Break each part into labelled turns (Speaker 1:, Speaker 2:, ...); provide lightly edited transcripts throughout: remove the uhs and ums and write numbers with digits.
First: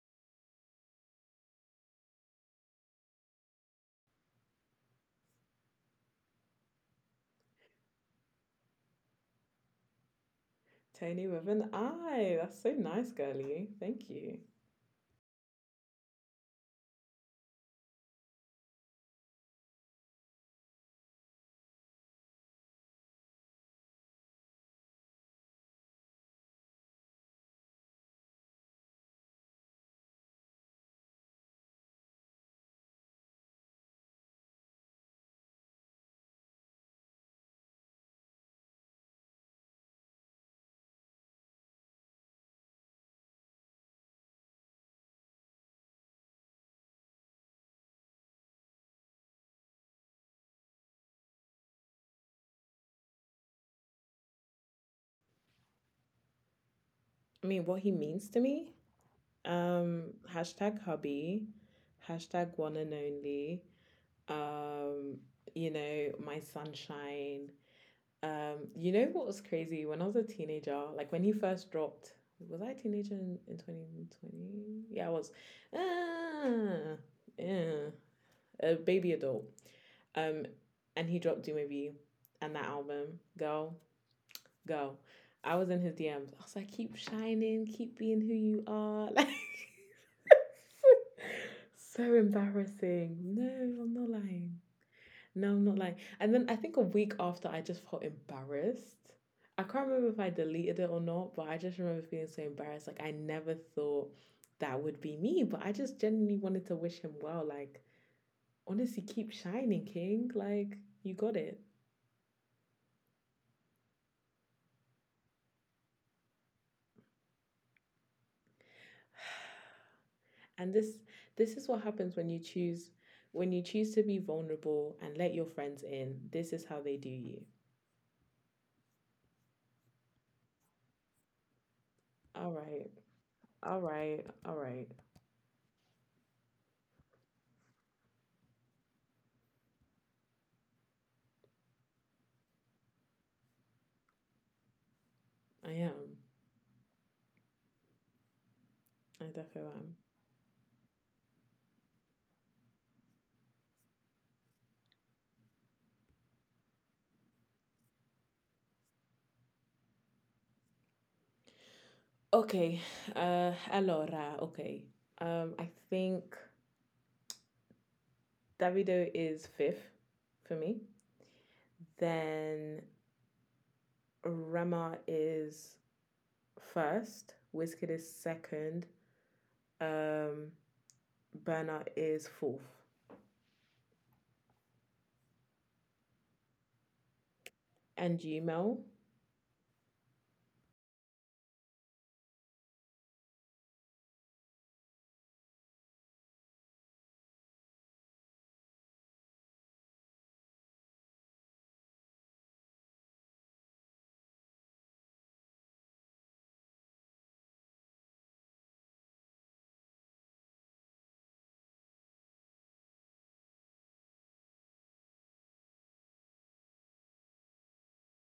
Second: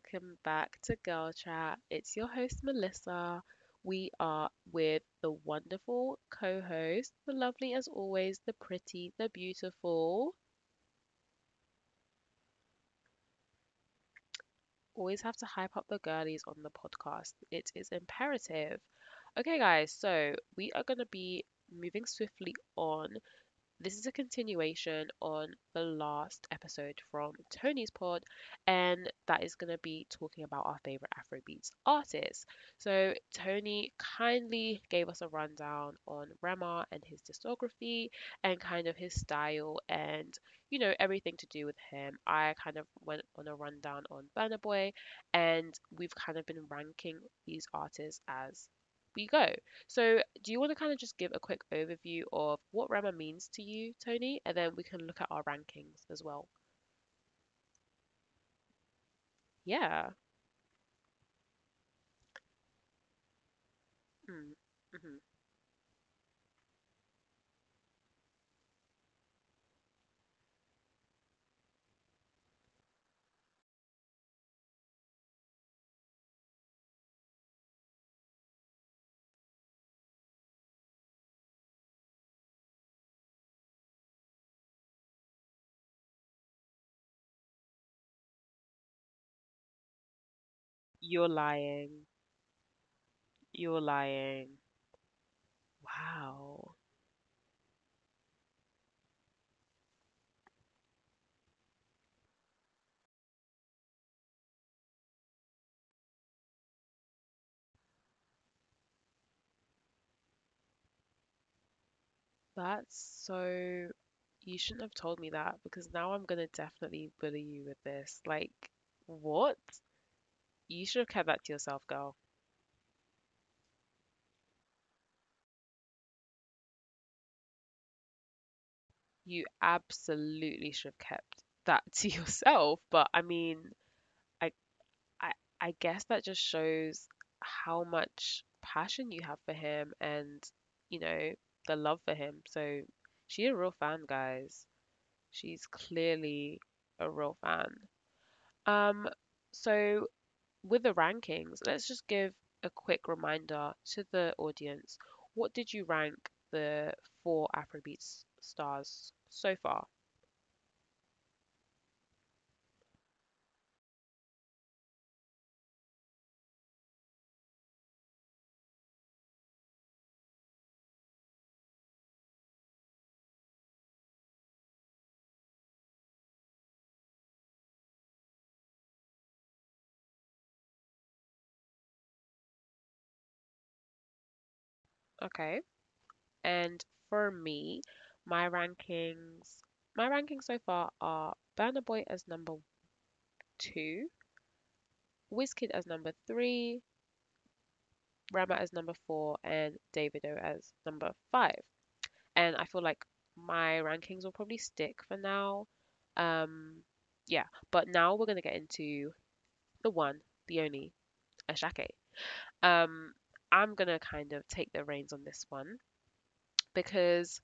Speaker 1: Welcome back to Girl Chat. It's your host, Melissa. We are with the wonderful co host, the lovely as always, the pretty, the beautiful.
Speaker 2: Tony with an I. That's so nice, girly. Thank you.
Speaker 1: Always have to hype up the girlies on the podcast, it is imperative. Okay, guys, so we are going to be moving swiftly on. This is a continuation on the last episode from Tony's pod, and that is going to be talking about our favorite Afrobeats artists. So, Tony kindly gave us a rundown on Rema and his discography and kind of his style and, everything to do with him. I kind of went on a rundown on Burna Boy, and we've kind of been ranking these artists as we go. So, do you want to kind of just give a quick overview of what Rama means to you, Tony? And then we can look at our rankings as
Speaker 2: I
Speaker 1: well.
Speaker 2: mean, what he means to me. Hashtag
Speaker 1: Yeah.
Speaker 2: hubby, hashtag one and only. Um,
Speaker 1: Mm. Hmm.
Speaker 2: my sunshine. You know what was crazy? When I was a teenager, like when he first dropped, was I a teenager in 2020? Yeah, I was. Ah, yeah, a baby adult. Um, and he dropped Do Maybe, and that album, girl go. I was in his DMs. I was like, keep shining, keep being who you are. Like,
Speaker 1: You're
Speaker 2: so
Speaker 1: lying.
Speaker 2: embarrassing. No, I'm not
Speaker 1: You're
Speaker 2: lying.
Speaker 1: lying.
Speaker 2: No, I'm not lying. And then I think a week
Speaker 1: Wow.
Speaker 2: after, I just felt embarrassed. I can't remember if I deleted it or not, but I just remember feeling so embarrassed. Like, I never thought that would be me, but I just genuinely wanted to wish him well. Like, honestly, keep shining, King. Like, you got it.
Speaker 1: That's so. You shouldn't have told me that because now I'm gonna definitely bully you with this. Like, what?
Speaker 2: And this is
Speaker 1: You
Speaker 2: what
Speaker 1: should have
Speaker 2: happens
Speaker 1: kept that to yourself, girl.
Speaker 2: when you choose to be vulnerable and let your friends in. This is how they do you.
Speaker 1: You absolutely should have kept
Speaker 2: All
Speaker 1: that
Speaker 2: right.
Speaker 1: to yourself.
Speaker 2: All
Speaker 1: But I
Speaker 2: right. All
Speaker 1: mean,
Speaker 2: right.
Speaker 1: I I I guess that just shows how much passion you have for him and, you know, the love for him. So she's a real fan, guys.
Speaker 2: I am.
Speaker 1: She's clearly a real fan.
Speaker 2: I definitely
Speaker 1: Um,
Speaker 2: am.
Speaker 1: so with the rankings, let's just give a quick reminder to the audience. What did you rank the four Afrobeats stars so far?
Speaker 2: Okay. Allora, okay. I think Davido is fifth for me. Then Rema is first, Wizkid is second, um Bernard is fourth.
Speaker 1: Okay. And for
Speaker 2: And you,
Speaker 1: me,
Speaker 2: Mel?
Speaker 1: my rankings, my rankings so far are Burna Boy as number two, Wizkid as number three, Rema as number four, and Davido as number five. And I feel like my rankings will probably stick for now. Um, yeah, but now we're gonna get into the one, the only, Ashake. Um, I'm gonna kind of take the reins on this one because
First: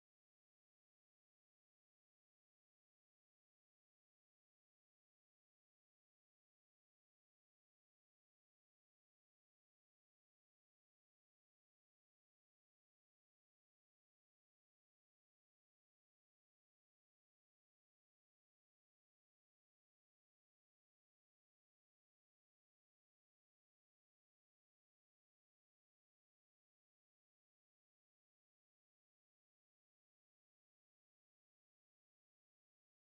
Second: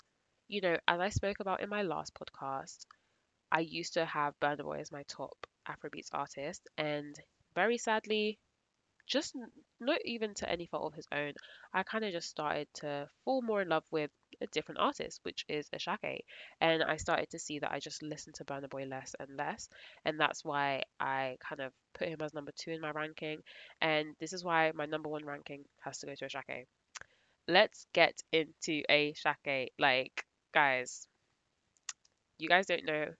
Speaker 1: you know, as I spoke about in my last podcast, I used to have Burna Boy as my top Afrobeats artist, and very sadly, just n- not even to any fault of his own, I kind of just started to fall more in love with a different artist, which is Ashake. And I started to see that I just listened to Burna Boy less and less, and that's why I kind of put him as number two in my ranking. And this is why my number one ranking has to go to Ashake. Let's get into Ashake, like, guys. You guys don't know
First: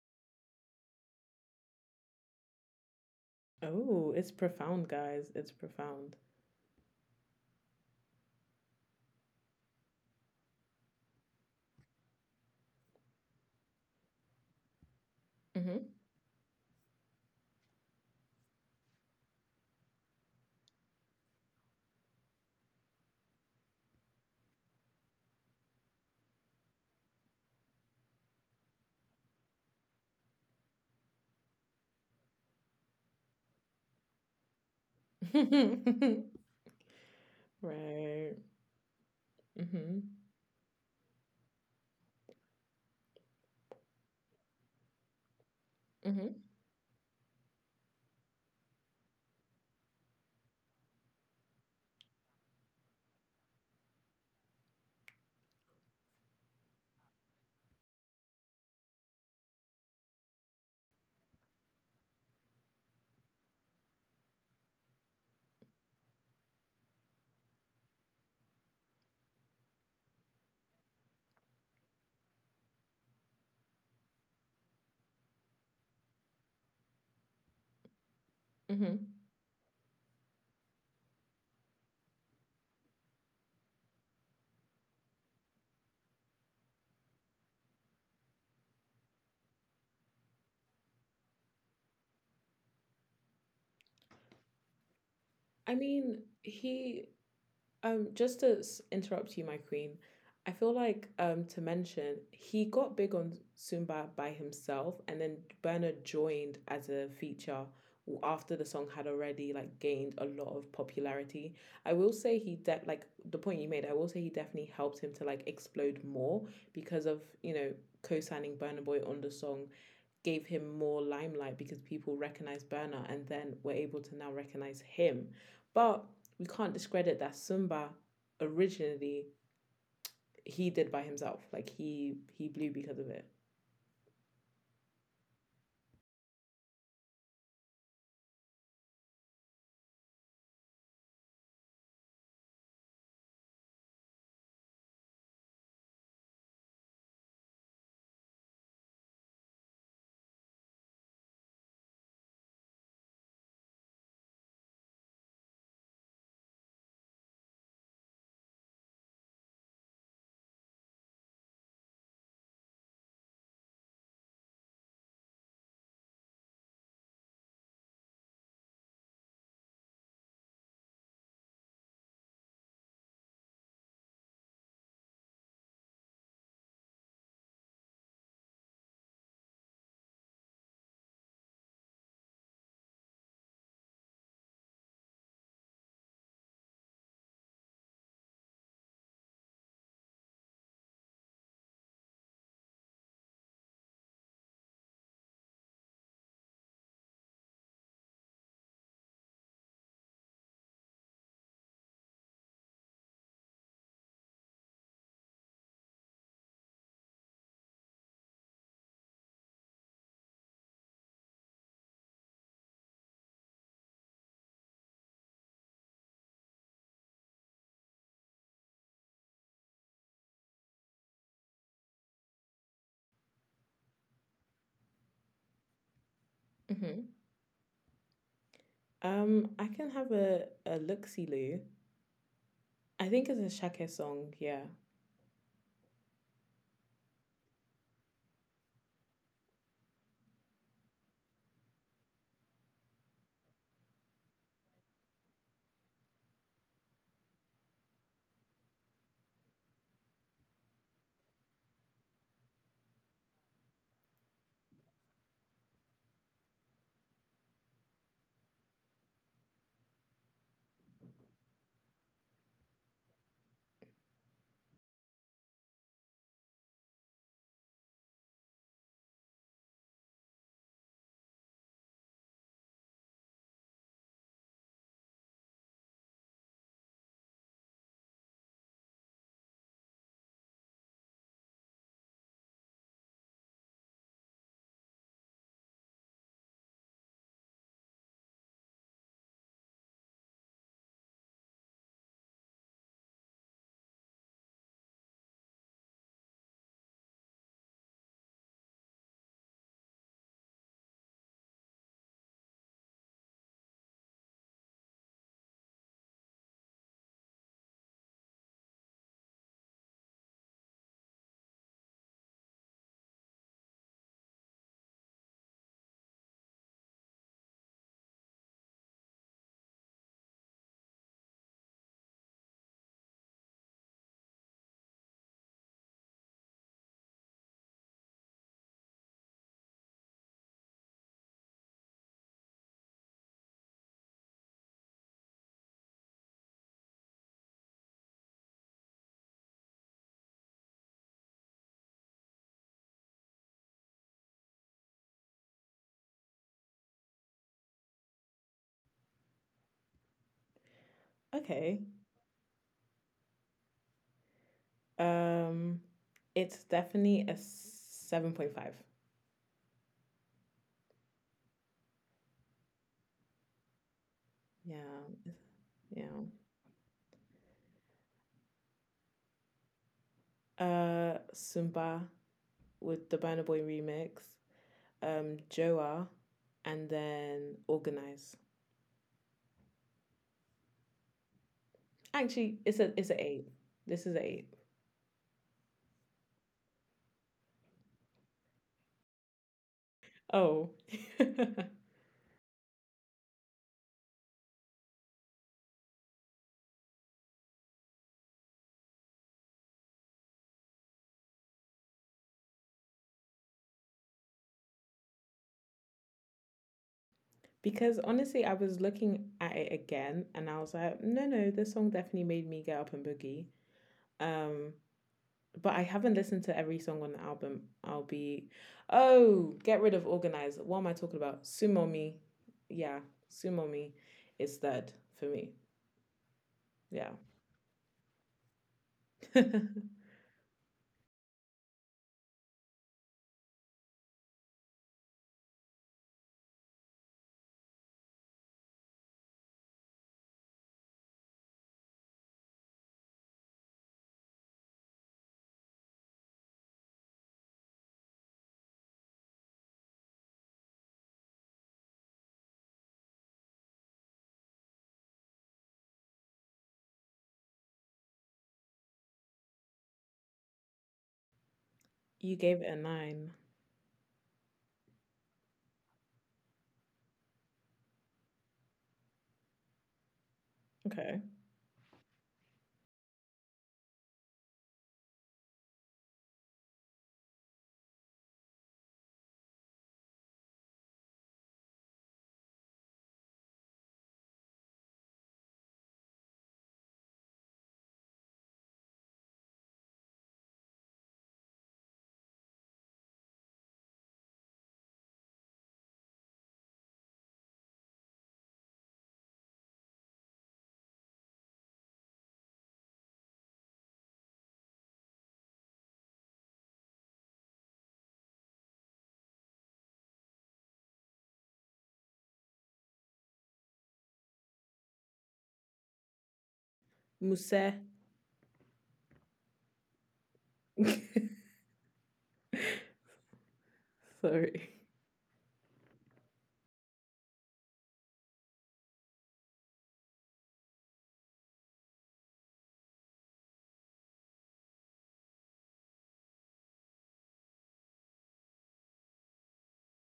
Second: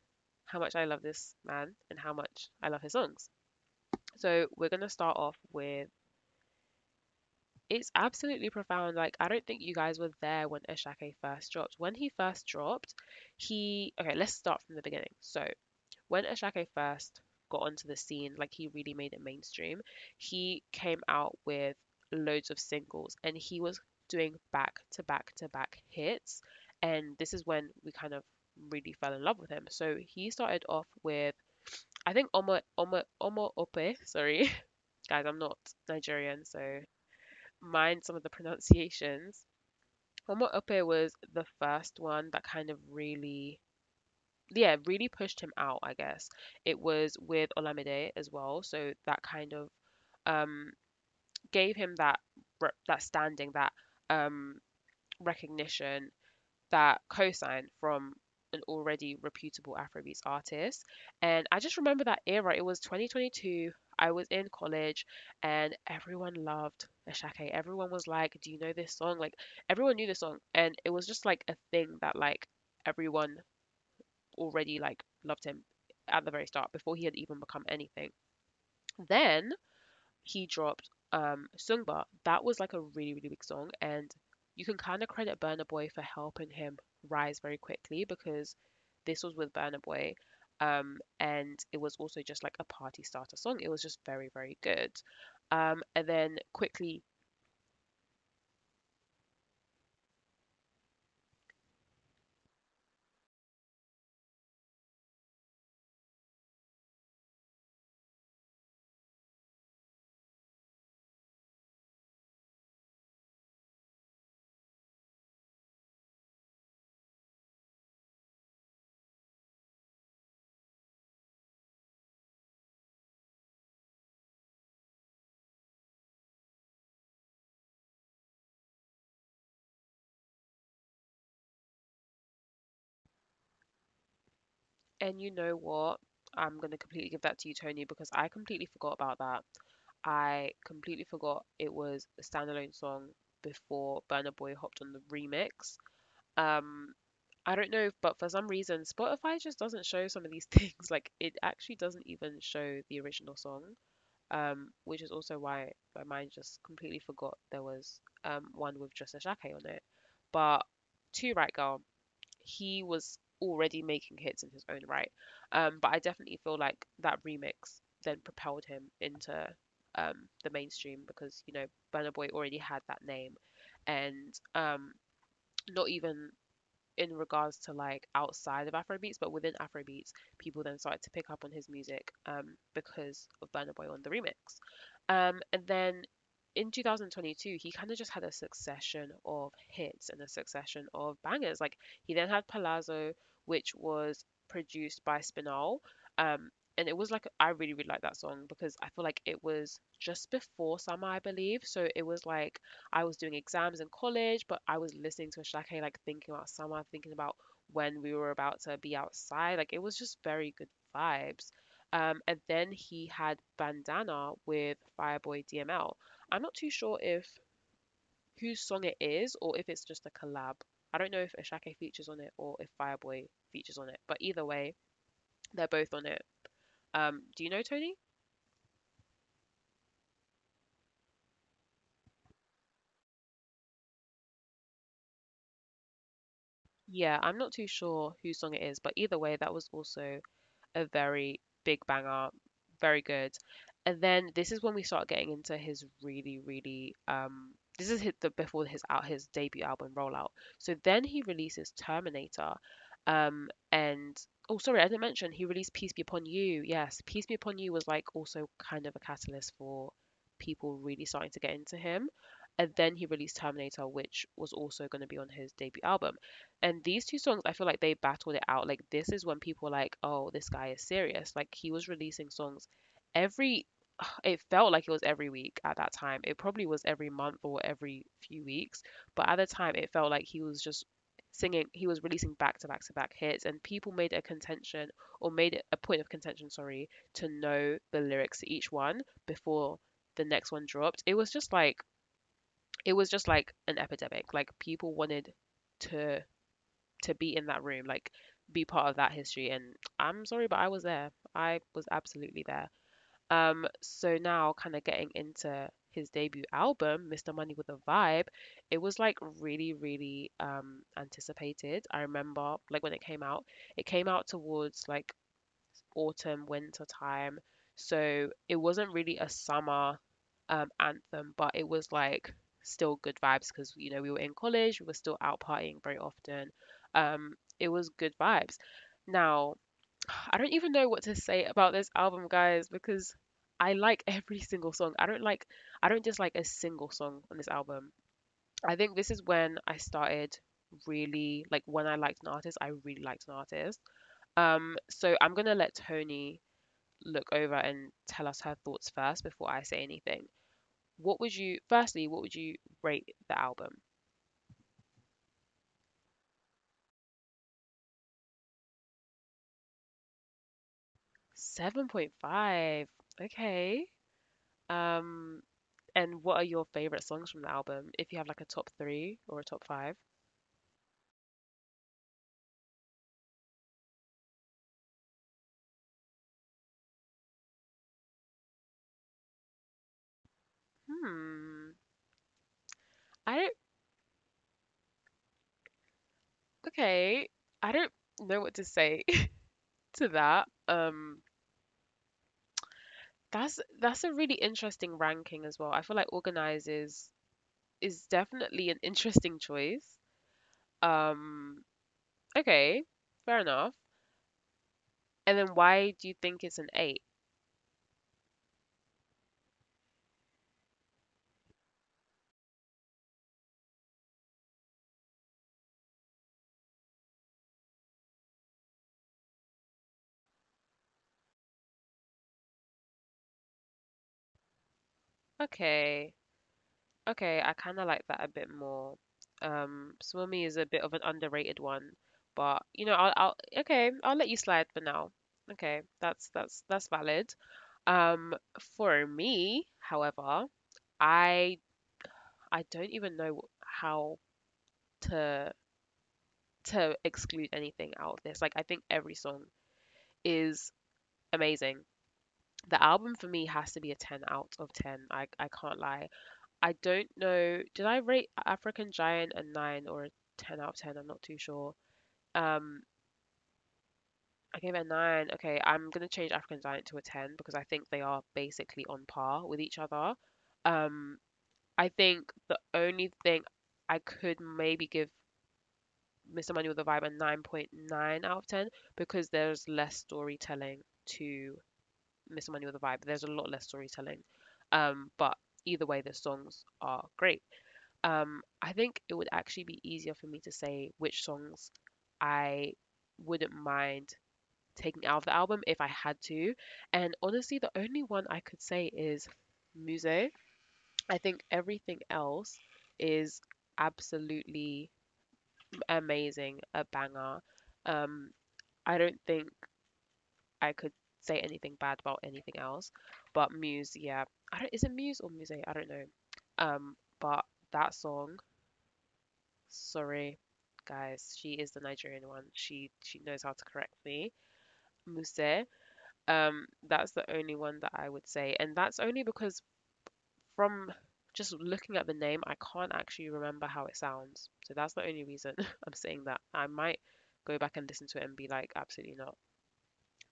Speaker 1: how much I love this man and how much I love his songs.
Speaker 2: Oh, it's
Speaker 1: So we're
Speaker 2: profound,
Speaker 1: gonna start
Speaker 2: guys.
Speaker 1: off
Speaker 2: It's
Speaker 1: with
Speaker 2: profound.
Speaker 1: it's absolutely profound. Like I don't think you guys were there when Eshake first dropped. When he first dropped, he okay, let's start from the beginning. So
Speaker 2: Mm-hmm.
Speaker 1: when Eshake first got onto the scene, like he really made it mainstream, he came out with loads of singles and he was doing back to back to back hits. And this is when we kind of really fell in love with him. So he started off with I think Omo Omo Omo Ope. Sorry, guys, I'm not Nigerian, so mind some of the
Speaker 2: Right.
Speaker 1: pronunciations. Omo
Speaker 2: Mm-hmm.
Speaker 1: Ope was the first one that kind of really, yeah, really pushed him out. I guess it
Speaker 2: Mm-hmm.
Speaker 1: was with Olamide as well, so that kind of um gave him that that standing, that um recognition, that co-signed from an already reputable Afrobeats artist. And I just remember that era. It was 2022. I was in college and everyone loved Ashake. Everyone was like, "Do you know this song?" Like, everyone knew this song. And it was just like a thing that, like, everyone already, like, loved him at the very start before he had even become anything.
Speaker 2: Mm-hmm.
Speaker 1: Then he dropped Sungba, that was like a really, really big song. And you can kind of credit Burna Boy for helping him rise very quickly because this was with Burna Boy. And it was also just like a party starter song. It was just very, very good.
Speaker 2: I
Speaker 1: And
Speaker 2: mean,
Speaker 1: then
Speaker 2: he
Speaker 1: quickly,
Speaker 2: Just to interrupt you, my queen, I feel like to mention he got big on Zumba by himself, and then Bernard joined as a feature after the song had already like gained a lot of popularity. I will say he like the point you made. I will say he definitely helped him to like explode more because of you know co-signing Burna Boy on the song gave him more limelight because people recognized Burner and then were able to now recognize him. But we can't discredit that Sumba originally he did by himself. Like he blew because of it.
Speaker 1: and you know what? I'm gonna completely give that to you, Tony, because I completely forgot about that. I completely forgot it was a standalone song before Burna Boy hopped on the remix. Um, I don't know, but for some reason, Spotify just doesn't show some of these things. Like it actually doesn't even show the original song, which is also why my mind just completely forgot there was one with just a on it. But to Right Girl, he was already making hits in his own right. But I definitely feel like that remix then propelled him into um the mainstream because you know Burna Boy already had that name, and not even in regards to like outside of Afrobeats, but within Afrobeats, people then started to pick up on his music because of Burna Boy on the remix. And then in 2022, he kind of just had a succession of hits and a succession of bangers. Like he then had Palazzo, which was produced by Spinal. Um, and it was like I really like that song because I feel like it was just before summer, I believe. So it was like I was doing exams in college, but I was listening to Ashake, like thinking about summer, thinking about when we were about to be outside. Like it was just very good vibes. And then he had Bandana with Fireboy DML. I'm not too sure if whose song it is or if it's just a collab. I don't know if Ashake features on it or if Fireboy features on it, but either way, they're both on it.
Speaker 2: Mm-hmm.
Speaker 1: Do you know, Tony?
Speaker 2: I can have a look see, Lou. I think it's a Shake song. Yeah.
Speaker 1: Yeah, I'm not too sure whose song it is, but either way, that was also a very big banger, very good. And then this is when we start getting into his really, really this is the before his out his debut album rollout. So then he releases Terminator, and oh sorry I didn't mention he released Peace Be Upon You. Yes, Peace Be Upon You was like also kind of a catalyst for people really starting to get into him. And then he released Terminator, which was also going to be on his debut album. And these two songs, I feel like they battled it out. Like this is when people were like, "Oh, this guy is serious." Like he was releasing songs every. It felt like it was every week at that time. It probably was every month or every few weeks, but at the time, it felt like he was just singing. He was releasing back to back to back hits, and people made a contention or made it a point of contention, sorry, to know the lyrics to each one before the next one dropped. It was just like an epidemic. Like people wanted to to be in that room, like be part of that history. And I'm sorry, but I was there. I was absolutely there. So now kind of getting into his debut album, Mr. Money with a Vibe, it was like really anticipated. I remember like when it came out towards like autumn, winter time. So it wasn't really a summer anthem, but it was like still good vibes because you know we were in college, we were still out partying very often. It was good vibes. Now, I don't even know what to say about this album, guys, because I like every single song. I don't just like a single song on this album. I think this is when I started really when I liked an artist, I really liked an artist. So I'm gonna let Tony look over and tell us her thoughts first before I say anything. What would you,
Speaker 2: Okay.
Speaker 1: firstly, what would you rate the album?
Speaker 2: Um, it's definitely a 7.5.
Speaker 1: 7.5. Okay.
Speaker 2: Yeah.
Speaker 1: Um,
Speaker 2: Yeah.
Speaker 1: and what are your favorite songs from the album? If you have like a top three or a top five?
Speaker 2: Sumba with the Burner Boy remix. Joa, and then Organize.
Speaker 1: Hmm.
Speaker 2: Actually, it's
Speaker 1: I
Speaker 2: a
Speaker 1: don't,
Speaker 2: it's a eight. This is a eight.
Speaker 1: okay. I don't know what to say to that.
Speaker 2: Oh.
Speaker 1: That's a really interesting ranking as well. I feel like Organize is definitely an interesting choice. Um, okay, fair enough. And then why do you think it's an eight?
Speaker 2: Because honestly, I was looking at it again and I was like, no, no, this song definitely made me get up and boogie. Um, but I haven't listened to every song on the album. I'll be, oh, get rid of Organize. What am I talking about? Sumo Me. Yeah, Sumo Me is third for me.
Speaker 1: Okay.
Speaker 2: Yeah.
Speaker 1: Okay, I kind of like that a bit more.
Speaker 2: you
Speaker 1: Swimmy is a bit of an underrated one, but you know, I'll okay, I'll let you slide for now. Okay, that's valid. Um, for me, however, I I don't even know how to to exclude anything out of this. Like, I think every song is amazing. The album for me has to be a 10 out of 10. I can't lie. I don't know. Did I rate African Giant a nine or a ten out of ten? I'm not too sure.
Speaker 2: gave it a
Speaker 1: Um,
Speaker 2: nine.
Speaker 1: I gave it a nine. Okay, I'm gonna change African Giant to a ten because I think they are basically on par with each other. Um,
Speaker 2: Okay.
Speaker 1: I think the only thing I could maybe give Mr. Money with a Vibe a 9.9 out of ten because there's less storytelling to Mr. Money with a Vibe. There's a lot less storytelling. But either way, the songs are great. I think it would actually be easier for me to say which songs I wouldn't mind taking out of the album if I had to. And honestly, the only one I could say is Musée. I think everything else is absolutely amazing, a banger. Um, I don't think I could say anything bad about anything else, but Muse, yeah. I don't, is it Muse or Musée? I don't know. But
Speaker 2: Musé.
Speaker 1: that song. Sorry, guys. She is the Nigerian one. She knows how to correct me.
Speaker 2: Sorry.
Speaker 1: Muse. That's the only one that I would say, and that's only because from just looking at the name, I can't actually remember how it sounds. So that's the only reason I'm saying that. I might go back and listen to it and be like, absolutely not.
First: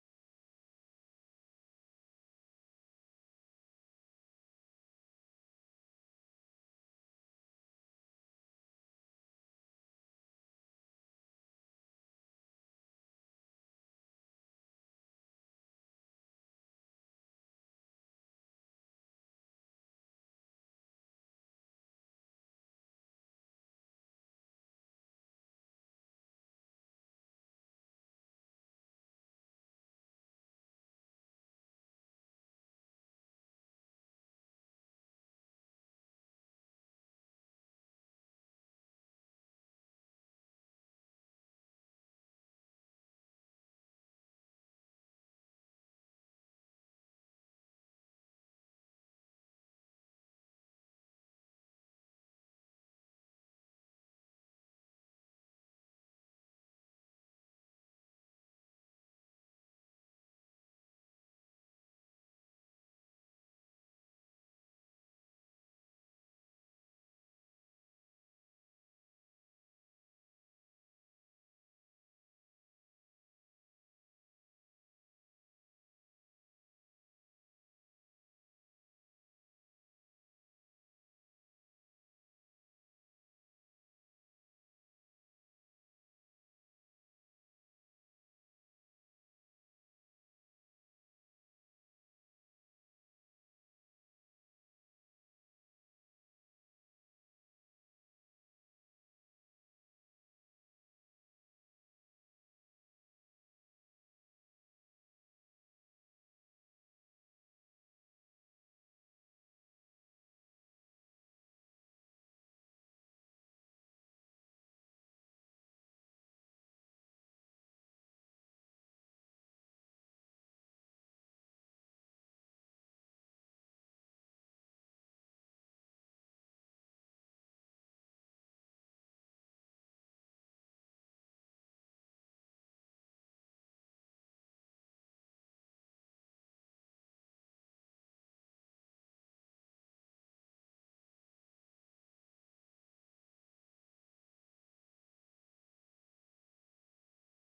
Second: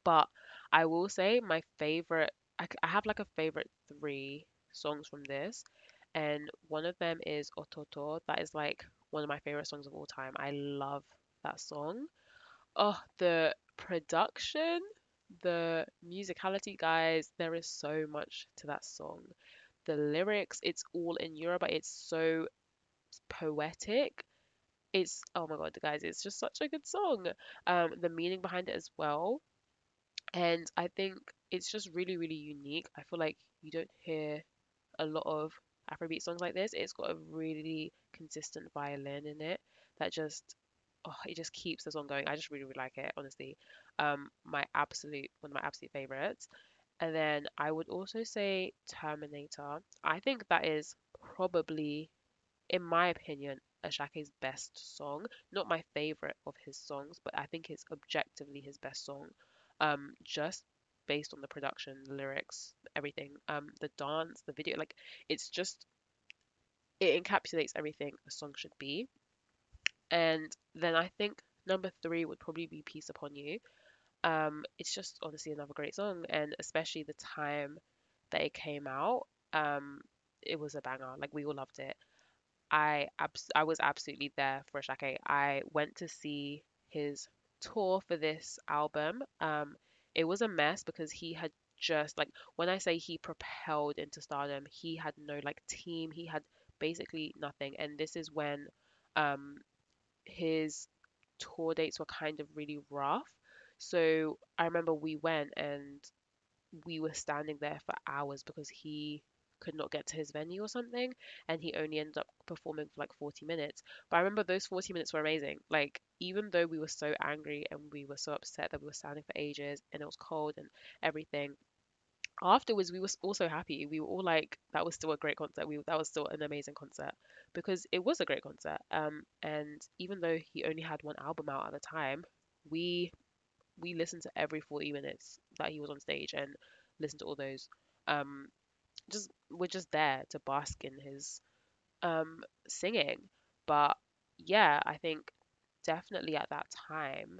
Speaker 1: But I will say my favorite, I have like a favorite three songs from this, and one of them is Ototo. That is like one of my favorite songs of all time. I love that song. Oh, the production, the musicality, guys, there is so much to that song. The lyrics, it's all in Yoruba, it's so poetic. It's, oh my God, guys, it's just such a good song. The meaning behind it as well. And I think it's just really, really unique. I feel like you don't hear a lot of Afrobeat songs like this. It's got a really consistent violin in it that just, oh, it just keeps the song going. I just really, really like it, honestly. My absolute, one of my absolute favorites. And then I would also say Terminator. I think that is probably, in my opinion, Ashake's best song. Not my favorite of his songs, but I think it's objectively his best song. Just based on the production, the lyrics, everything. The dance, the video, like it's just, it encapsulates everything a song should be. And then I think number three would probably be Peace Upon You. It's just honestly another great song, and especially the time that it came out. Um, it was a banger. Like we all loved it. I was absolutely there for Shake. I went to see his tour for this album. It was a mess because he had just like, when I say he propelled into stardom, he had no like team. He had basically nothing, and this is when um his tour dates were kind of really rough. So I remember we went and we were standing there for hours because he could not get to his venue or something, and he only ended up performing for like 40 minutes. But I remember those 40 minutes were amazing. Like, even though we were so angry and we were so upset that we were standing for ages and it was cold and everything, afterwards also happy. We were all like, that was still a great concert we That was still an amazing concert because it was a great concert. And even though he only had one album out at the time, we we listened to every 40 minutes that he was on stage and listened to all those. Um, just, we're just there to bask in his um singing. But yeah, I think definitely at that time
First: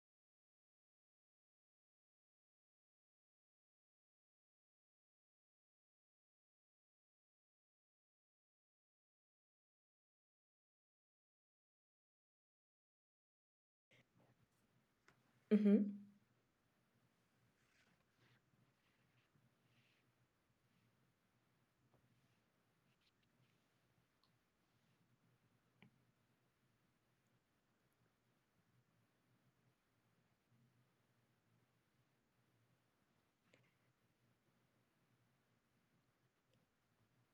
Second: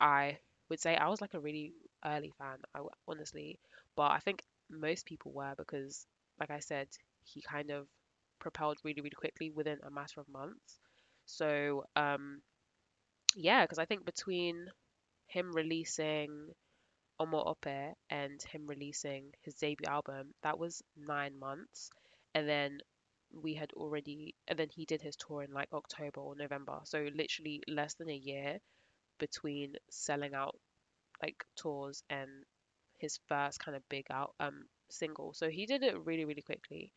Speaker 1: I would say I was like a really early fan. Honestly, but I think most people were because, like I said, he kind of propelled really really quickly within a matter of months. So yeah, because I think between him
Speaker 2: Hmm.
Speaker 1: releasing Omar Ope and him releasing his debut album, that was 9 months. And then we had already, and then he did his tour in like October or November. So literally less than a year between selling out like tours and his first kind of big out single. So he did it really, really quickly,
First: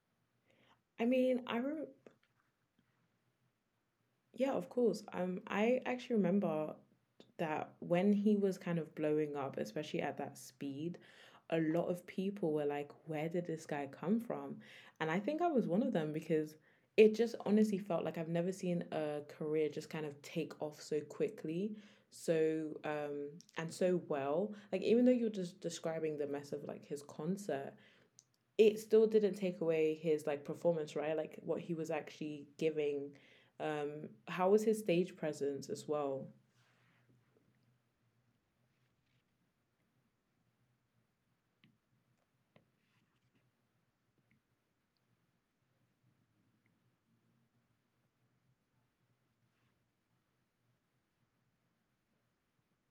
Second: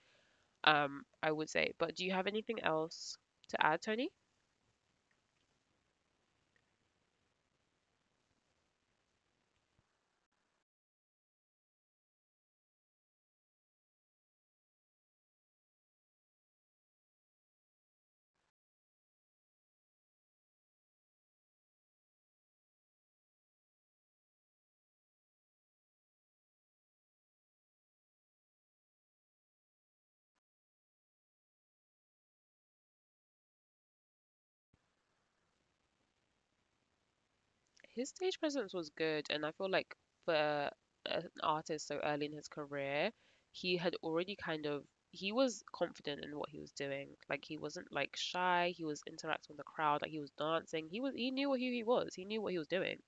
Speaker 2: I
Speaker 1: I
Speaker 2: mean,
Speaker 1: would
Speaker 2: I
Speaker 1: say.
Speaker 2: re-
Speaker 1: But do you have anything else to add, Tony?
Speaker 2: Yeah, of course. I actually remember that when he was kind of blowing up, especially at that speed, a lot of people were like, where did this guy come from? And I think I was one of them because it just honestly felt like I've never seen a career just kind of take off so quickly, so and so well. Like, even though you're just describing the mess of like his concert, it still didn't take away his like performance, right? Like what he was actually giving. How was his stage presence as well?
Speaker 1: His stage presence was good, and I feel like for an artist so early in his career, he had already kind of, he was confident in what he was doing. Like, he wasn't like shy. He was interacting with the crowd. Like, he was dancing. He was he knew who he was. He knew what he was doing.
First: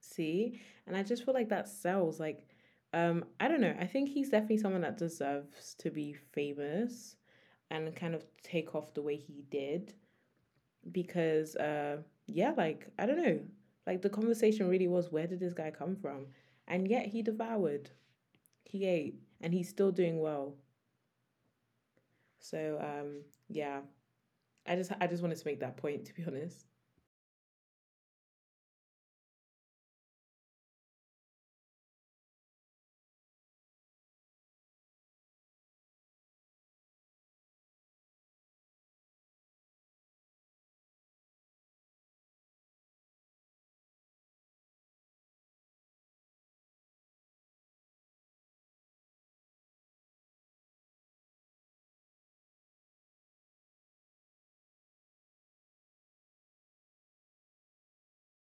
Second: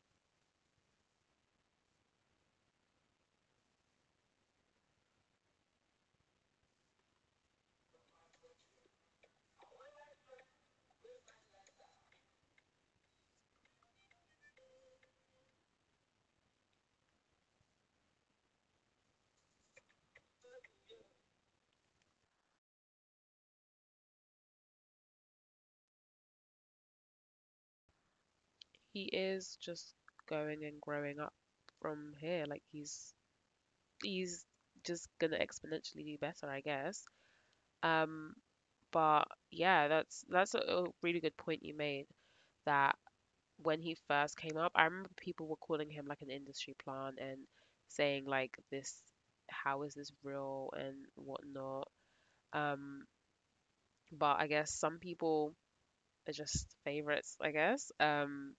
Speaker 2: See, and I just feel like that sells. Like, I don't know. I think he's definitely someone that deserves to be famous and kind of take off the way he did because, yeah, like I don't know. Like the conversation really was, where did this guy come from? And yet he devoured, he ate, and he's still doing well. So yeah, I just wanted to make that point to be honest.
Speaker 1: He is just going and growing up from here. Like, he's just gonna exponentially do better, I guess. Um, but yeah, that's a really good point you made, that when he first came up, I remember people were calling him like an industry plant and saying like this, how is this real and whatnot. Um, but I guess some people are just favorites, I guess.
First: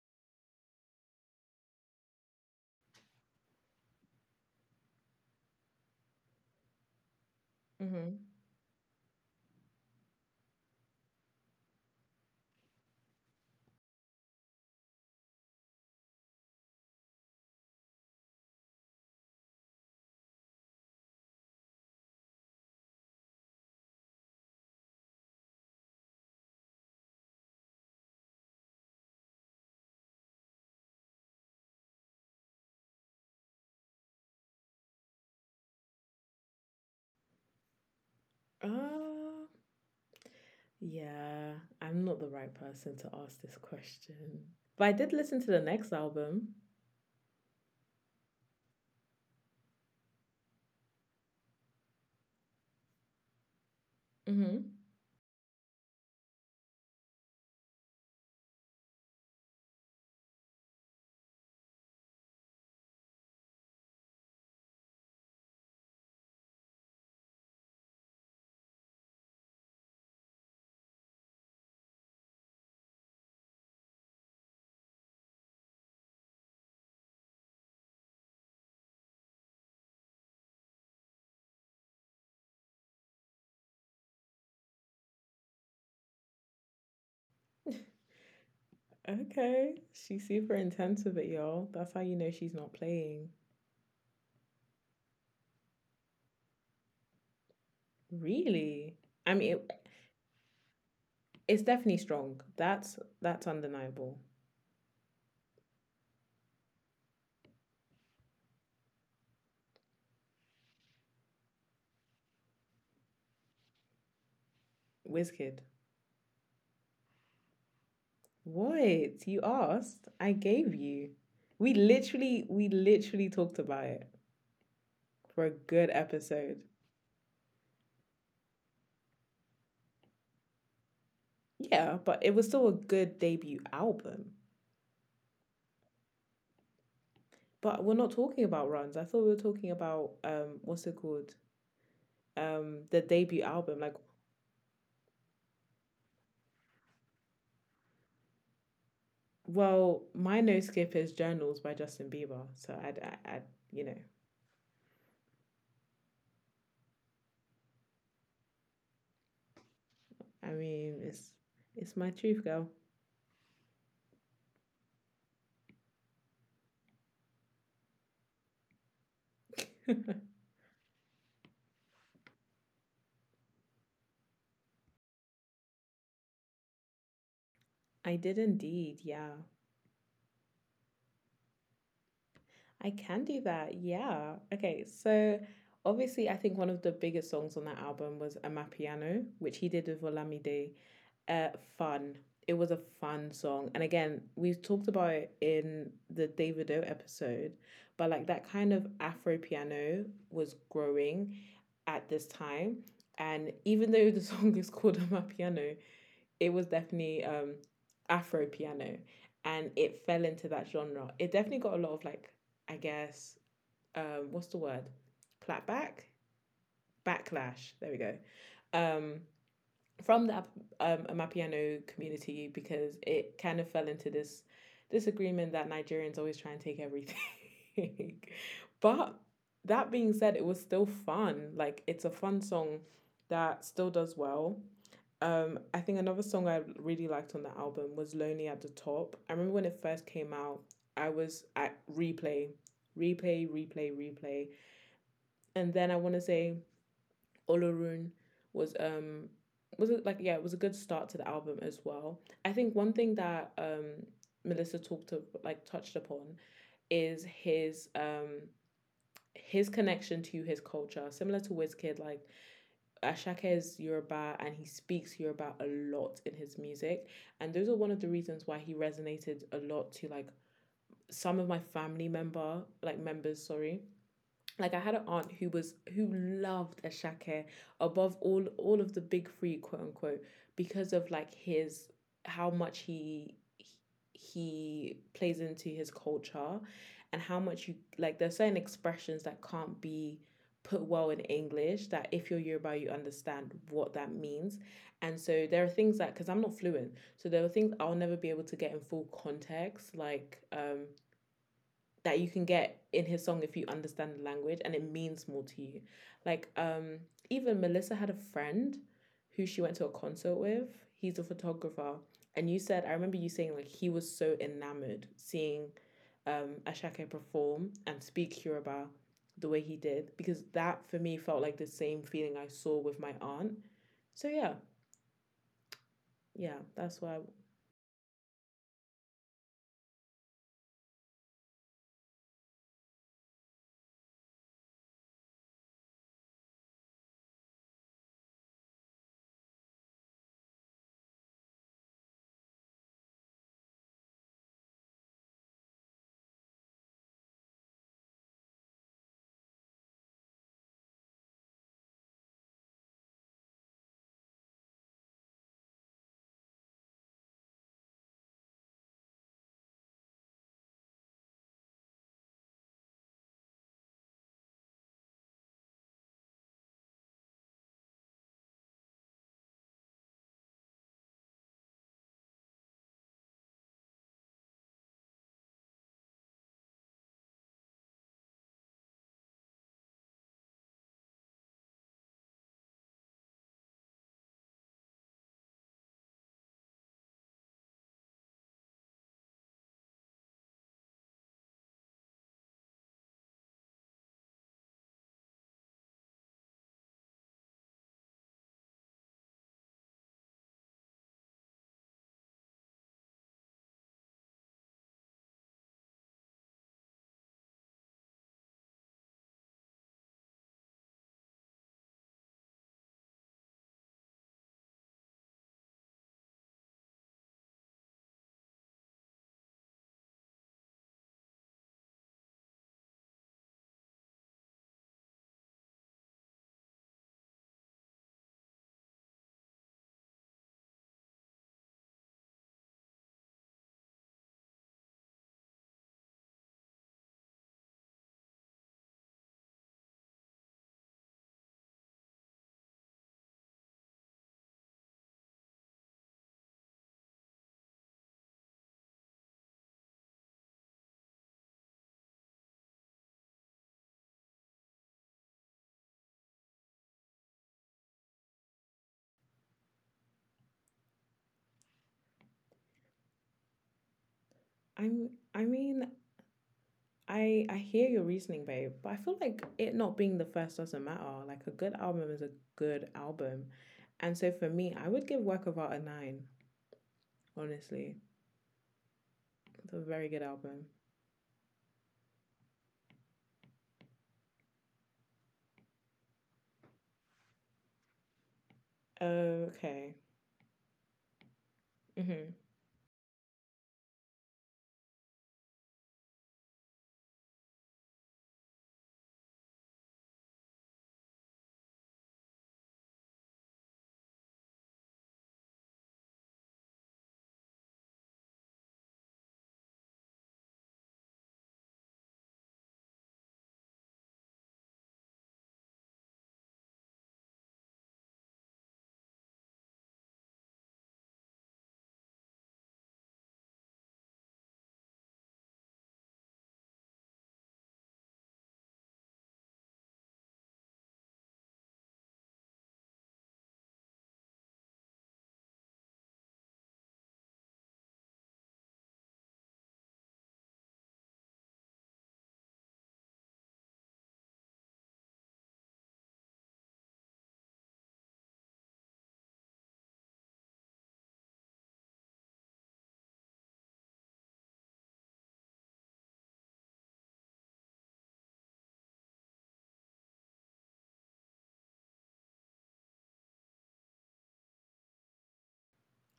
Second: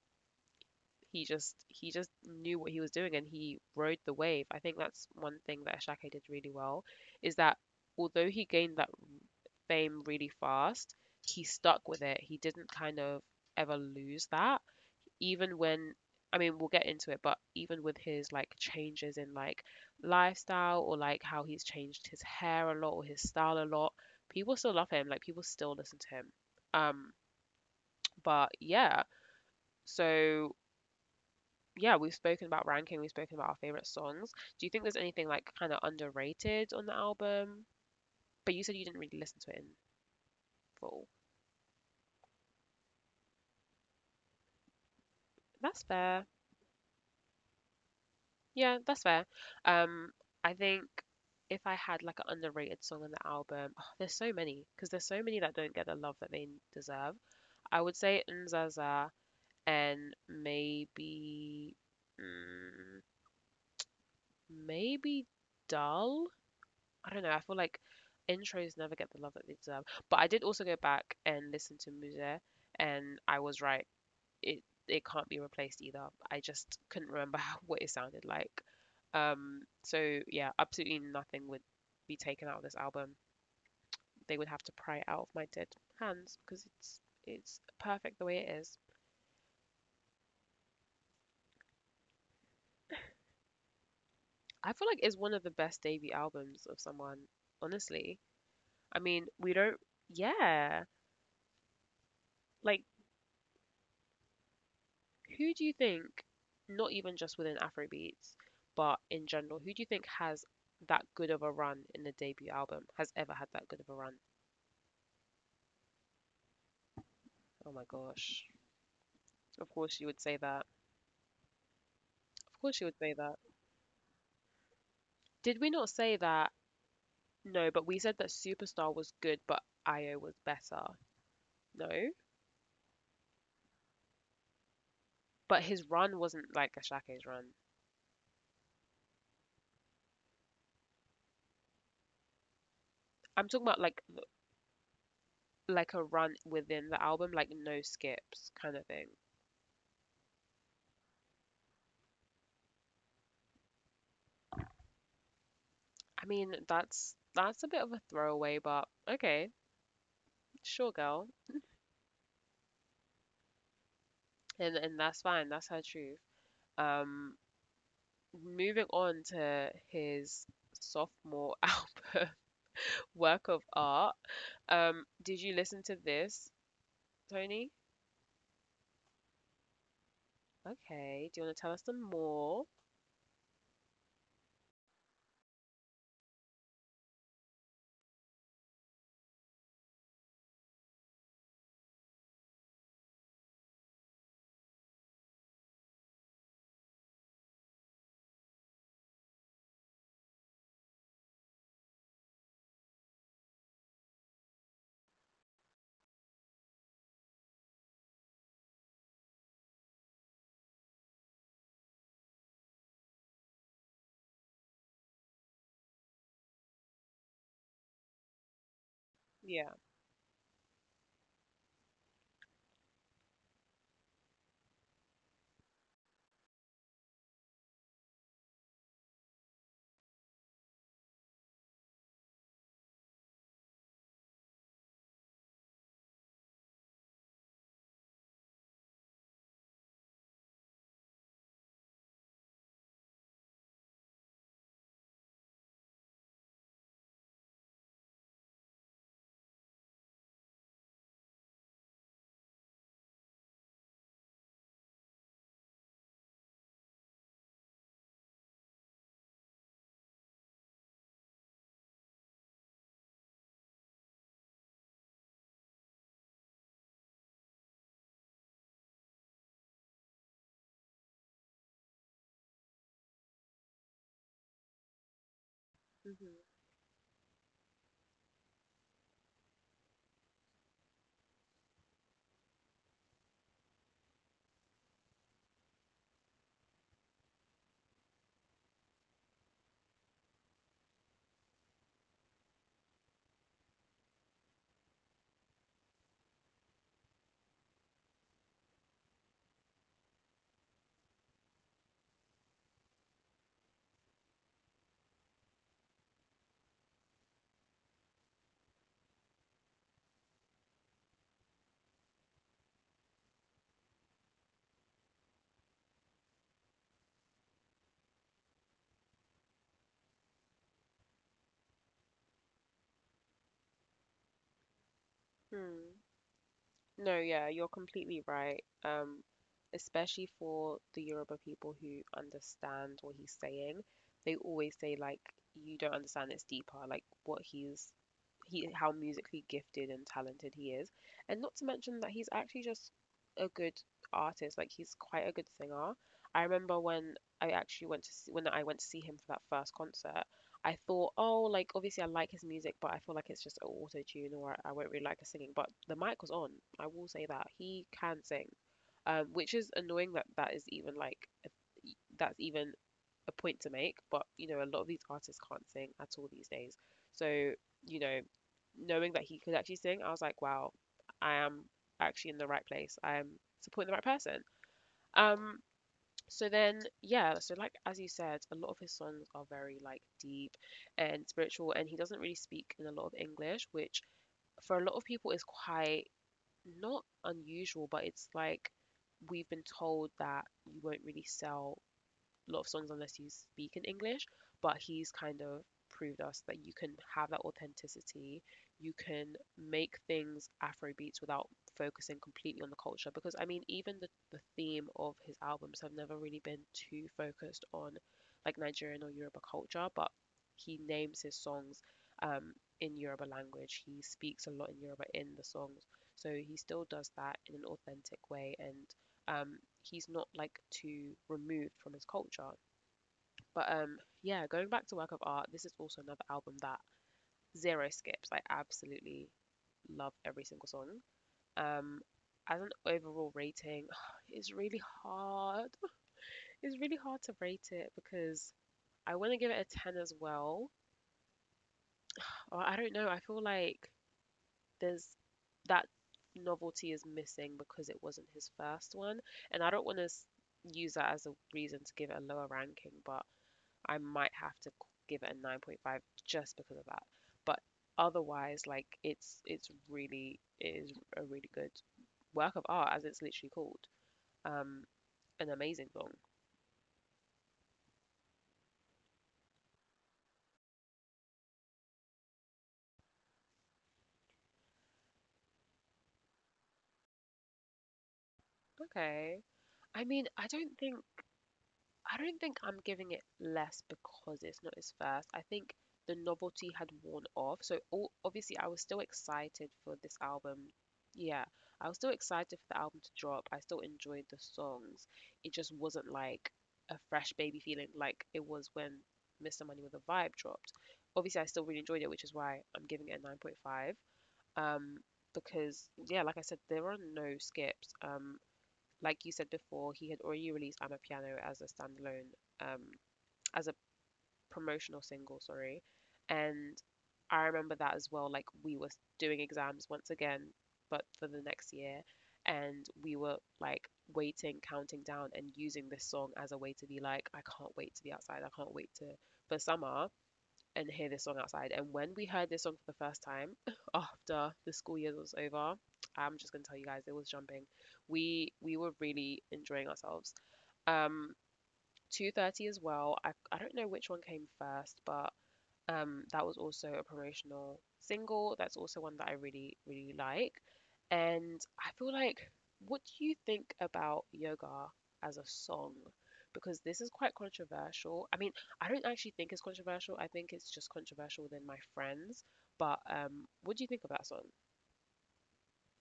Speaker 1: He just knew what he was doing and he rode the wave. I think that's one thing that Shaq did really well, is that
Speaker 2: Mm-hmm.
Speaker 1: although he gained that fame really fast, he stuck with it. He didn't kind of ever lose that, even when, I mean we'll get into it, but even with his like changes in like lifestyle or like how he's changed his hair a lot or his style a lot, people still love him. Like, people still listen to him. Um, but yeah, so yeah, we've spoken about ranking, we've spoken about our favorite songs. Do you think there's anything like kind of underrated on the album? But you said you didn't really listen to
Speaker 2: Uh,
Speaker 1: it in full.
Speaker 2: yeah, I'm not the right person to ask this question. But I did listen to the
Speaker 1: That's
Speaker 2: next
Speaker 1: fair.
Speaker 2: album.
Speaker 1: Yeah, that's fair. Um, I think if I had like an underrated song on the album, oh, there's so
Speaker 2: Mm-hmm.
Speaker 1: many because there's so many that don't get the love that they deserve. I would say Nzaza and maybe, mm, maybe Dull. I don't know. I feel like intros never get the love that they deserve. But I did also go back and listen to Muse, and I was right, it it can't be replaced either. I just couldn't remember how, what it sounded like. So yeah, absolutely nothing would be taken out of this album. They would have to pry it out of my dead hands because it's perfect the way it is.
Speaker 2: Okay, she's super intense with it, y'all. That's how you know she's not playing.
Speaker 1: I feel like it's one of the best debut albums of someone, honestly.
Speaker 2: Really?
Speaker 1: I
Speaker 2: I
Speaker 1: mean,
Speaker 2: mean,
Speaker 1: we
Speaker 2: it,
Speaker 1: don't, yeah.
Speaker 2: it's definitely strong.
Speaker 1: Like,
Speaker 2: That's undeniable.
Speaker 1: who do you think, not even just within Afrobeats, but in general, who do you think has that good of a run in a debut album, has ever had that good of a run?
Speaker 2: Wizkid,
Speaker 1: Oh my gosh.
Speaker 2: what you
Speaker 1: Of
Speaker 2: asked?
Speaker 1: course you
Speaker 2: I
Speaker 1: would say
Speaker 2: gave
Speaker 1: that.
Speaker 2: you. We literally we
Speaker 1: Of course you would
Speaker 2: literally
Speaker 1: say
Speaker 2: talked
Speaker 1: that.
Speaker 2: about it for a
Speaker 1: Did
Speaker 2: good
Speaker 1: we not say
Speaker 2: episode.
Speaker 1: that? No, but we said that Superstar was good, but Io was better.
Speaker 2: Yeah, but
Speaker 1: No?
Speaker 2: it was still a good debut album.
Speaker 1: But his run wasn't like Ashake's run.
Speaker 2: But we're not talking about runs. I thought we were talking about what's it called? The debut
Speaker 1: I'm
Speaker 2: album.
Speaker 1: talking
Speaker 2: Like
Speaker 1: about like a run within the album, like no skips kind of thing.
Speaker 2: well, my no skip is Journals by Justin Bieber. So I you know,
Speaker 1: I mean, that's a bit of a throwaway, but okay,
Speaker 2: I mean,
Speaker 1: sure girl.
Speaker 2: it's my truth, girl.
Speaker 1: And that's fine, that's her truth. Um Moving on to his sophomore album. Work of art. Did you listen to this, Tony?
Speaker 2: I did indeed. Yeah.
Speaker 1: Okay. Do you want to tell us some more?
Speaker 2: I can do that. Yeah. Okay. So obviously I think one of the biggest songs on that album was Amapiano, which he did with Olamide uh, fun. It was a fun song. And again, we've talked about it in the Davido episode, but like that kind of Afro piano was growing at this time. And even though the song is called My Piano, it was definitely Afro piano, and it fell into that genre. It definitely got a lot of like, I guess, what's the word? Clapback? Backlash. There we go. Um,
Speaker 1: Yeah.
Speaker 2: from the Amapiano community because it kind of fell into this disagreement that Nigerians always try and take everything. But that being said, it was still fun. Like it's a fun song that still does well. I think another song I really liked on the album was Lonely at the Top. I remember when it first came out, I was at replay, replay, replay, replay. And then I want to say Olorun was um was it like yeah it was a good start to the album as well. I think one thing that Melissa talked to like touched upon is his connection to his culture, similar to Wizkid, like Ashake is Yoruba and he speaks Yoruba a lot in his music. And those are one of the reasons why he resonated a lot to like some of my family member, like members, sorry, like I had an aunt who was who loved
Speaker 1: Hmm.
Speaker 2: Ashake above all of the big three quote unquote because of like his how much he plays into his culture and how much you like there's certain expressions that can't be put well in English that if you're Yoruba you understand what that means, and so there are things that because I'm not fluent so there are things I'll never be able to get in full context like that you can get in his song if you understand the language and it means more to you. Like even Melissa had a friend who she went to a concert with. He's a photographer. And you said I remember you saying like he was so enamored seeing Ashake perform and speak Yoruba the way he did because that for me felt like the same feeling I saw with my aunt. So yeah,
Speaker 1: Hmm.
Speaker 2: yeah, that's why
Speaker 1: No, yeah, you're completely right. Especially for the Yoruba people who understand what he's saying, they always say like, "You don't understand. It's deeper. Like what he's, he, how musically gifted and talented he is, and not to mention that he's actually just a good artist. Like, he's quite a good singer. I remember when I actually went to see, when I went to see him for that first concert. I thought, oh, like obviously I like his music, but I feel like it's just auto tune or I won't really like his singing. But the mic was on. I will say that he can sing, which is annoying that that is even like a, e, that's even a point to make. But you know, a lot of these artists can't sing at all these days. So you know, knowing that he could actually sing, I was like, wow, I am actually in the right place. I'm supporting the right person. Um, so like as you said, a lot of his songs are very like deep and spiritual, and he doesn't really speak in a lot of English, which for a lot of people is quite not unusual, but it's like we've been told that you won't really sell lot of songs unless you speak in English, but he's kind of proved us that you can have that authenticity, you can make things Afro beats without focusing completely on the culture. Because I mean, even the theme of his albums have never really been too focused on like Nigerian or Yoruba culture, but he names his songs um, in Yoruba language. He speaks a lot in Yoruba in the songs. So he still does that in an authentic way and um, he's not like too removed from his culture. But Yeah, going back to Work of Art, this is also another album that zero skips. I absolutely love every single song. Um, as an overall rating, it's really hard. It's really hard to rate it because I want to give it a 10 as well. Or I don't know. I feel like there's that novelty is missing because it wasn't his first one. And I don't want to use that as a reason to give it a lower ranking, but I might have to give it a 9.5 just because of that. But otherwise, like it's really it is a really good work of art as it's literally called. Um,
Speaker 2: I'm I
Speaker 1: an
Speaker 2: mean
Speaker 1: amazing song.
Speaker 2: I hear your reasoning, babe, but I feel like it not being the first doesn't matter. Like a good album is a good album. And so for me, I would give Work of Art a nine, honestly.
Speaker 1: Okay.
Speaker 2: It's a
Speaker 1: I
Speaker 2: very good
Speaker 1: mean,
Speaker 2: album.
Speaker 1: I don't think I'm giving it less because it's not as fast. I think the novelty had worn off. So all, obviously I was still excited
Speaker 2: Okay.
Speaker 1: for this album. Yeah, I was still
Speaker 2: Mm-hmm.
Speaker 1: excited for the album to drop. I still enjoyed the songs. It just wasn't like a fresh baby feeling like it was when Mr. Money with a Vibe dropped. Obviously I still really enjoyed it, which is why I'm giving it a 9.5. Um because yeah, like I said, there are no skips. Like you said before, he had already released I'm a Piano as a standalone, um, as a promotional single, sorry. And I remember that as well. Like we were doing exams once again, but for the next year. And we were like waiting, counting down, and using this song as a way to be like, I can't wait to be outside. I can't wait to For summer and hear this song outside. And when we heard this song for the first time after the school year was over, I'm just gonna tell you guys it was jumping. We were really enjoying ourselves. Um, 2:30 as well. I don't know which one came first, but that was also a promotional single. That's also one that I really, really like. And what do you think about yoga as a song? Because this is quite controversial. I mean, I don't actually think it's controversial. I think it's just controversial within my friends. But What do you think of that song?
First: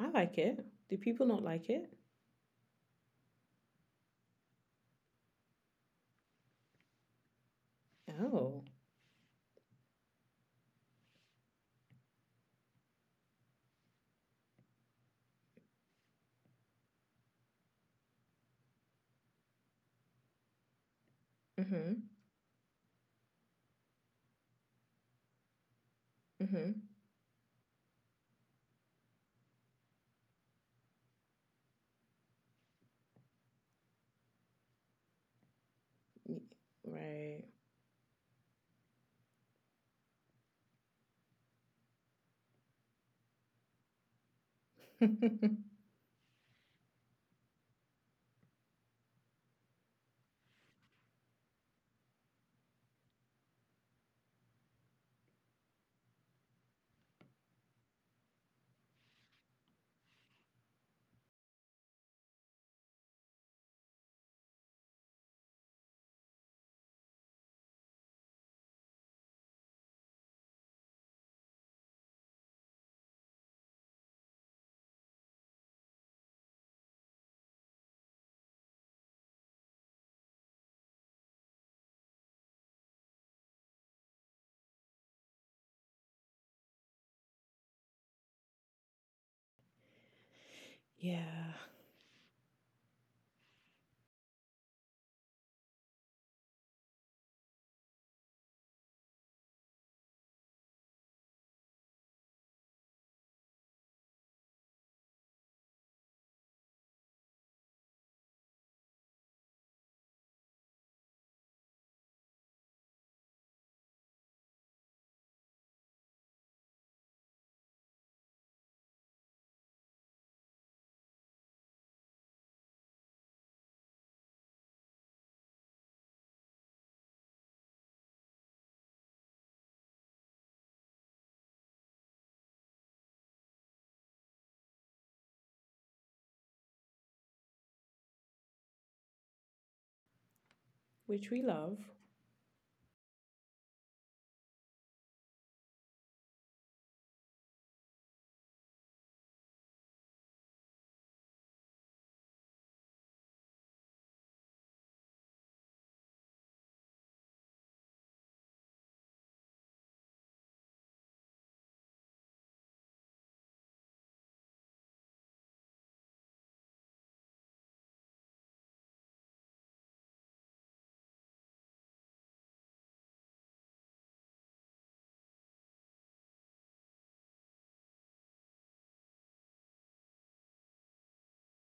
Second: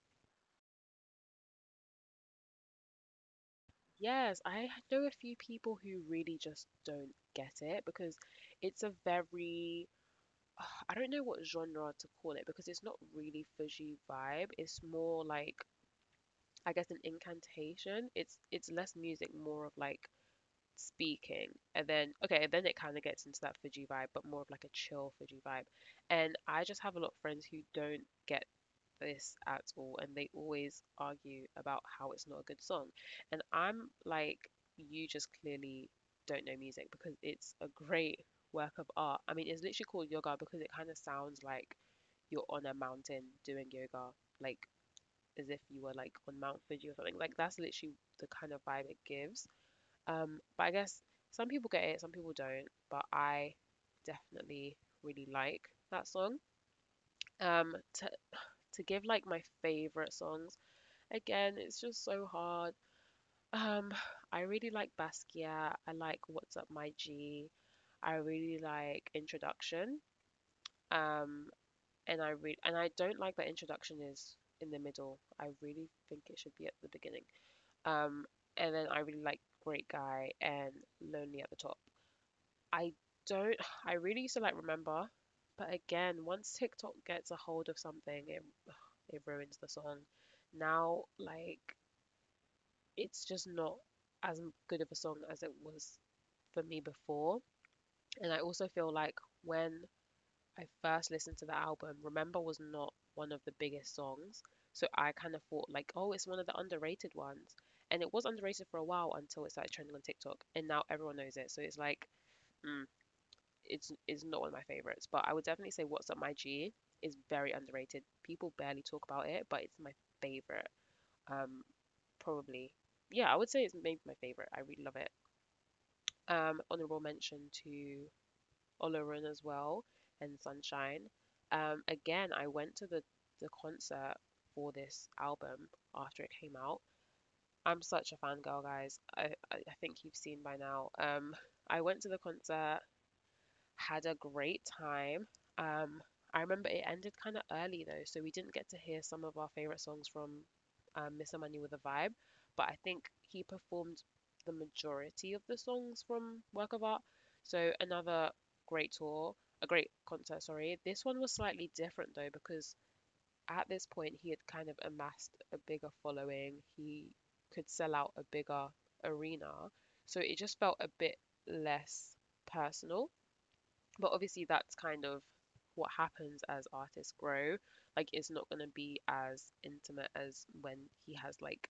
Speaker 2: I like it. Do people not like it?
Speaker 1: Yes, I know a few people who really just don't get it because
Speaker 2: Oh.
Speaker 1: it's a very I don't know what genre to call it because it's not really Fuji vibe. It's more like I guess an incantation. It's less music, more of like speaking. And
Speaker 2: Mm-hmm.
Speaker 1: then okay, then it kind of gets into that Fuji vibe, but more of like a chill Fuji vibe. And I
Speaker 2: Mm-hmm.
Speaker 1: just have a lot of friends who don't get this at all, and they always argue about how it's not a good song. And I'm like, you just clearly don't
Speaker 2: Y-
Speaker 1: know music because
Speaker 2: Right.
Speaker 1: it's a great work of art. I mean, it's literally called yoga because it kind of sounds like you're on a mountain doing yoga, like as if you were like on Mount Fuji or something. Like that's literally the kind of vibe it gives. But I guess some people get it, some people don't. But I definitely really like that song. To to give like my favorite songs, again, it's just so hard. Um, I really like Basquiat. I like What's Up My G. I really like Introduction. Um, and I re and I don't like that Introduction is in the middle. I really think it should be at the beginning. Um, and then I really like Great Guy and Lonely at the Top. I don't. I really used to like Remember, but again, once TikTok gets a hold of something, it ruins the song. Now,
Speaker 2: Yeah.
Speaker 1: like it's just not as good of a song as it was for me before. And I also feel like when I first listened to the album, Remember was not one of the biggest songs. So I kind of thought like, oh, it's one of the underrated ones. And it was underrated for a while until it started trending on TikTok, and now everyone knows it. So it's like, mm, it's not one of my favorites, but I would definitely say What's Up My G is very underrated. People barely talk about it, but it's my favorite. Um, probably Yeah, I would say it's maybe my favorite. I really love it. Honorable mention to Olorin as well and Sunshine. Again, I went to the concert for this album after it came out. I'm such a fangirl, guys. I think you've seen by now.
Speaker 2: Which we love.
Speaker 1: I went to the concert. Had a great time. Um, I remember it ended kind of early though, so we didn't get to hear some of our favorite songs from Mr. Money with a Vibe, but I think he performed the majority of the songs from Work of Art. So another great tour, a great concert, sorry. This one was slightly different though, because at this point he had kind of amassed a bigger following. He could sell out a bigger arena. So it just felt a bit less personal, but obviously that's kind of what happens as artists grow. Like it's not going to be as intimate as when he has like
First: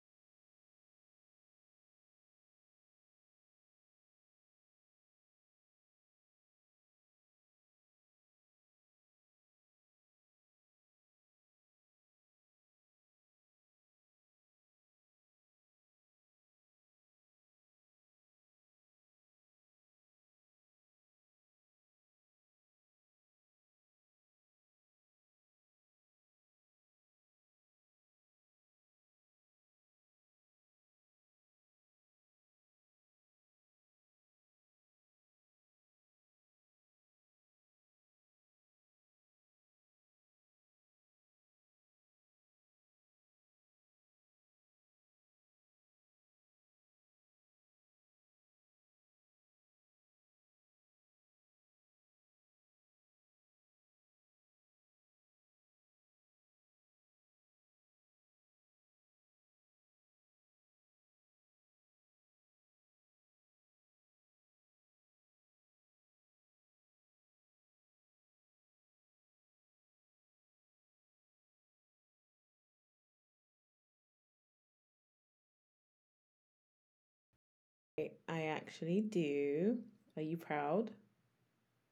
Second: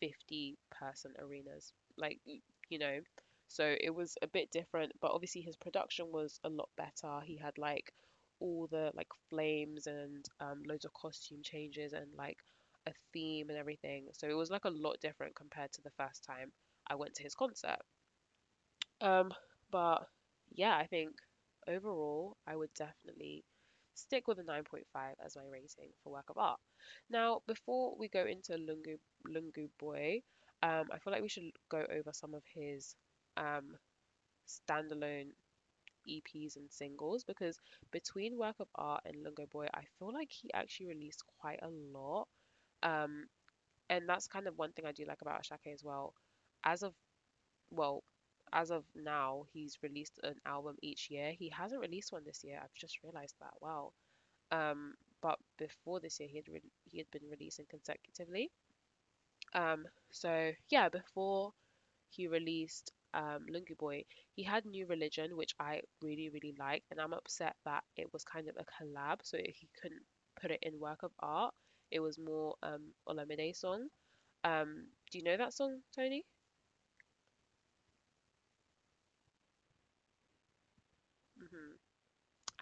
Speaker 1: 50-person arenas, you know so it was a bit different. But obviously his production was a lot better. He had like all the like flames and loads of costume changes and like a theme and everything, so it was like a lot different compared to the first time I went to his concert. Um, but yeah, I think overall, I would definitely stick with a 9.5 as my rating for Work of Art. Now, before we go into Lungu Boy, I feel like we should go over some of his um, standalone EPs and singles because between Work of Art and Lungu Boy, I feel like he actually released quite a lot. Um, and that's kind of one thing I do like about Ashake as well. As of well, as of now, he's released an album each year. He hasn't released one this year. I've just realized that. Wow. Um, but before this year, he had been releasing consecutively. Um, so yeah, before he released Lungu Boy, he had New Religion, which I really really liked, and I'm upset that it was kind of a collab, so he couldn't put it in Work of Art. It was more Olamide song. Do you know that song, Tony?
Speaker 2: I actually do. Are you proud?
Speaker 1: Mm-hmm.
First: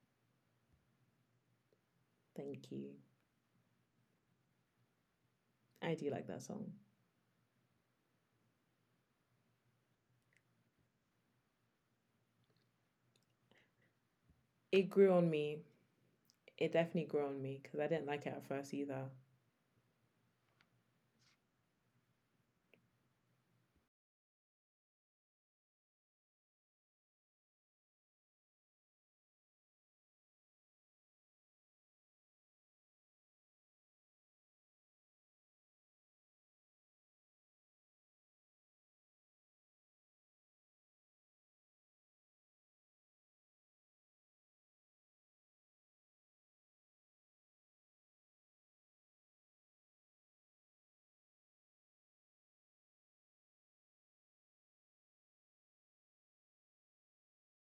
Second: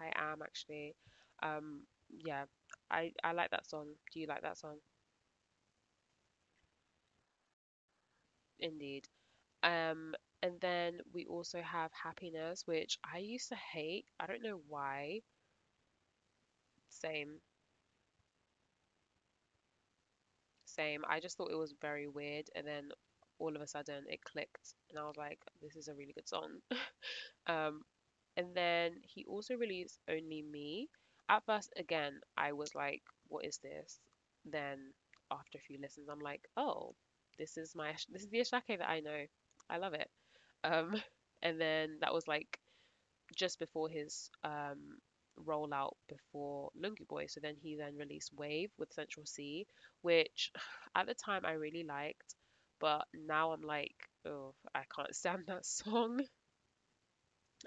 Speaker 1: I am actually. Um, yeah,
Speaker 2: Thank you.
Speaker 1: I like that song. Do you like that song?
Speaker 2: I do like that song.
Speaker 1: Indeed. Um, and then we also have Happiness, which I used to hate. I don't know
Speaker 2: It
Speaker 1: why.
Speaker 2: grew on me it definitely
Speaker 1: Same,
Speaker 2: grew on me because I didn't like it at first either.
Speaker 1: same. I just thought it was very weird, and then all of a sudden it clicked, and I was like, this is a really good song. Um, And then he also released Only Me. At first, again, I was like, what is this? Then after a few listens, I'm like, oh, this is the Ashake that I know. I love it. Um, and then that was like just before his rollout before Lungu Boy. So then he then released Wave with Central C, which at the time I really liked, but now I'm like, oh, I can't stand that song.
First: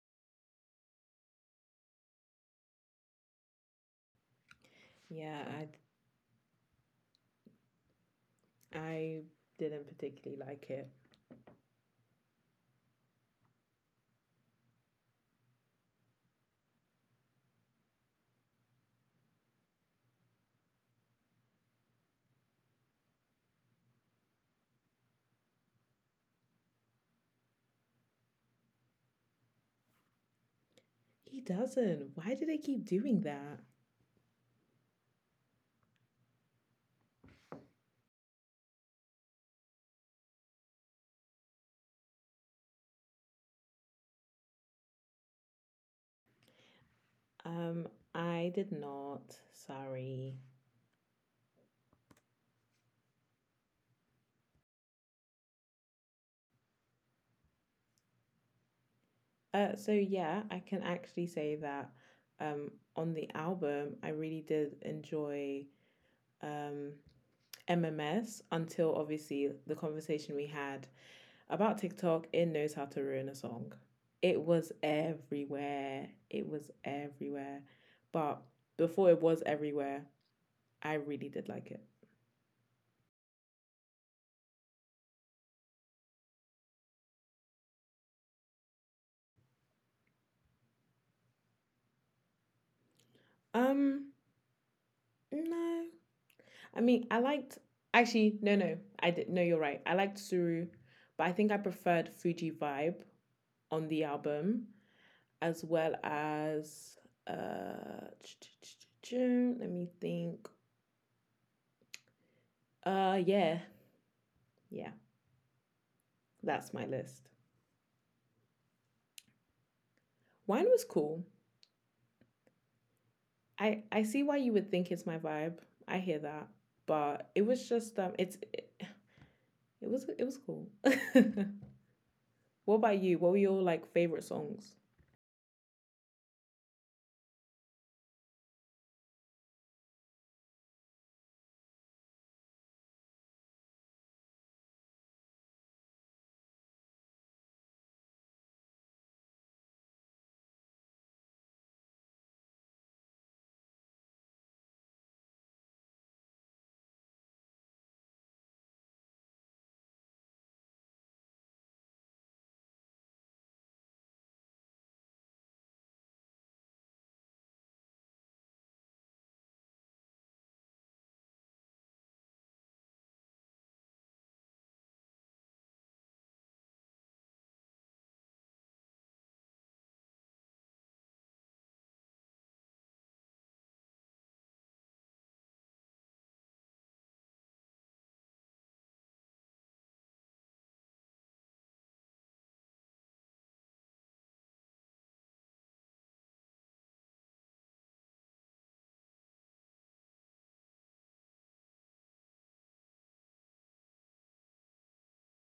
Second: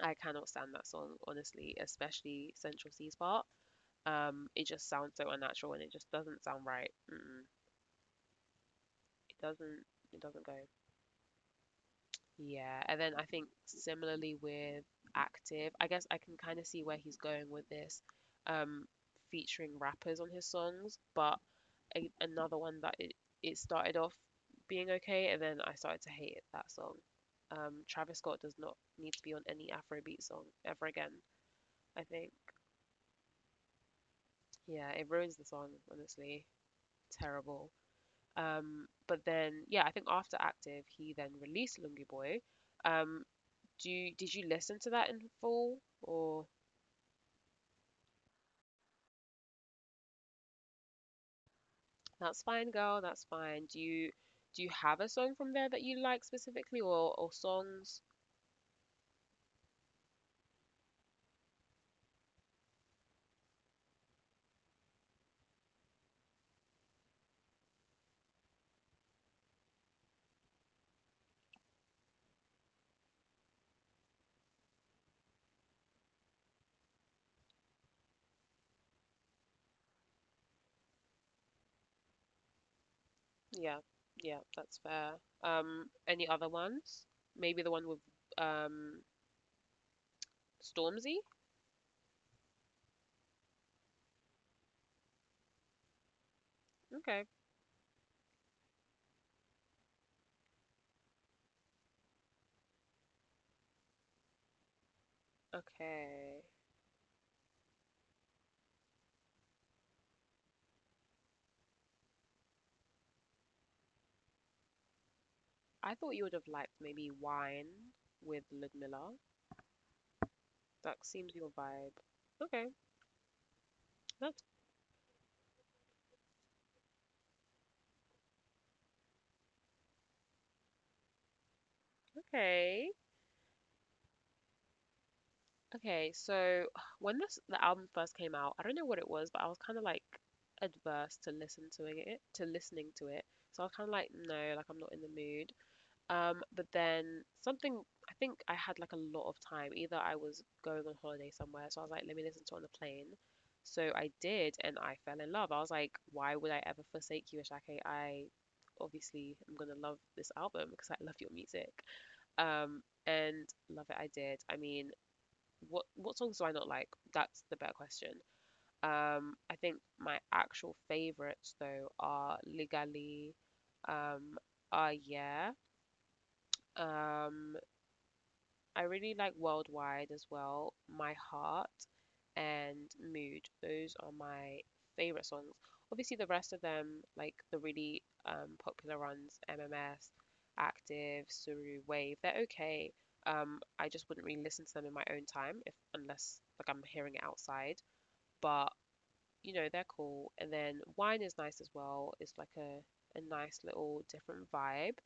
Speaker 1: I cannot stand that song, honestly, especially Central C's part. It just sounds so
Speaker 2: Yeah,
Speaker 1: unnatural and it just doesn't sound right. Mm-mm.
Speaker 2: I
Speaker 1: It
Speaker 2: didn't
Speaker 1: doesn't. It
Speaker 2: particularly
Speaker 1: doesn't go.
Speaker 2: like it.
Speaker 1: Yeah, and then I think similarly with Active, I guess I can kind of see where he's going with this, um, featuring rappers on his songs, but another one that it started off being okay and then I started to hate it, that song. Travis Scott does not need to be on any Afrobeat song ever again,
Speaker 2: He doesn't.
Speaker 1: I
Speaker 2: Why do they
Speaker 1: think.
Speaker 2: keep doing that?
Speaker 1: Yeah, it ruins the song, honestly. Terrible. But then yeah, I think after Active, he then released Lungi Boy. Um, did you listen to that in full? Or
Speaker 2: Um, I did not. Sorry.
Speaker 1: that's fine, girl, that's fine. Do you have a song from there that you like specifically, or songs?
Speaker 2: So yeah, I can actually say that on the album I really did enjoy um MMS until obviously the conversation we had about TikTok, it knows how to ruin a song. It was everywhere. It was everywhere. But before it was everywhere, I really did like it.
Speaker 1: Yeah, yeah, that's fair. Any other ones? Maybe the one with um Stormzy?
Speaker 2: Um, no. I mean, I liked
Speaker 1: Okay,
Speaker 2: Actually no. I did no, you're right. I liked Suru, but I think I preferred Fuji Vibe on the album as well
Speaker 1: okay.
Speaker 2: as uh let me think. Yeah. Yeah,
Speaker 1: I thought
Speaker 2: that's
Speaker 1: you
Speaker 2: my
Speaker 1: would have liked
Speaker 2: list.
Speaker 1: maybe Wine with Ludmilla.
Speaker 2: Wine was cool.
Speaker 1: That seems your vibe. Okay,
Speaker 2: I see why you would think it's
Speaker 1: that's
Speaker 2: my vibe. I hear that, but it was just it was cool. What about you? What were your
Speaker 1: okay.
Speaker 2: like favorite songs?
Speaker 1: Okay, so when this the album first came out, I don't know what it was, but I was kind of like adverse to listening to it. So I was kind of like, no, like I'm not in the mood. But then something, I think I had like a lot of time. Either I was going on holiday somewhere, so I was like, let me listen to it on the plane. So I did, and I fell in love. I was like, why would I ever forsake you, Ashake? I obviously am gonna love this album because I love your music. Um, and love it, I did. I mean, what songs do I not like? That's the better question. I think my actual favorites though are Legally, um, Ah Yeah, um, I really like Worldwide as well, My Heart, and Mood. Those are my favorite songs. Obviously, the rest of them, like the really popular ones, MMS, Active, Suru, Wave, they're okay. I just wouldn't really listen to them in my own time if unless like I'm hearing it outside. But you know, they're cool. And then Wine is nice as well. It's like a nice little different vibe,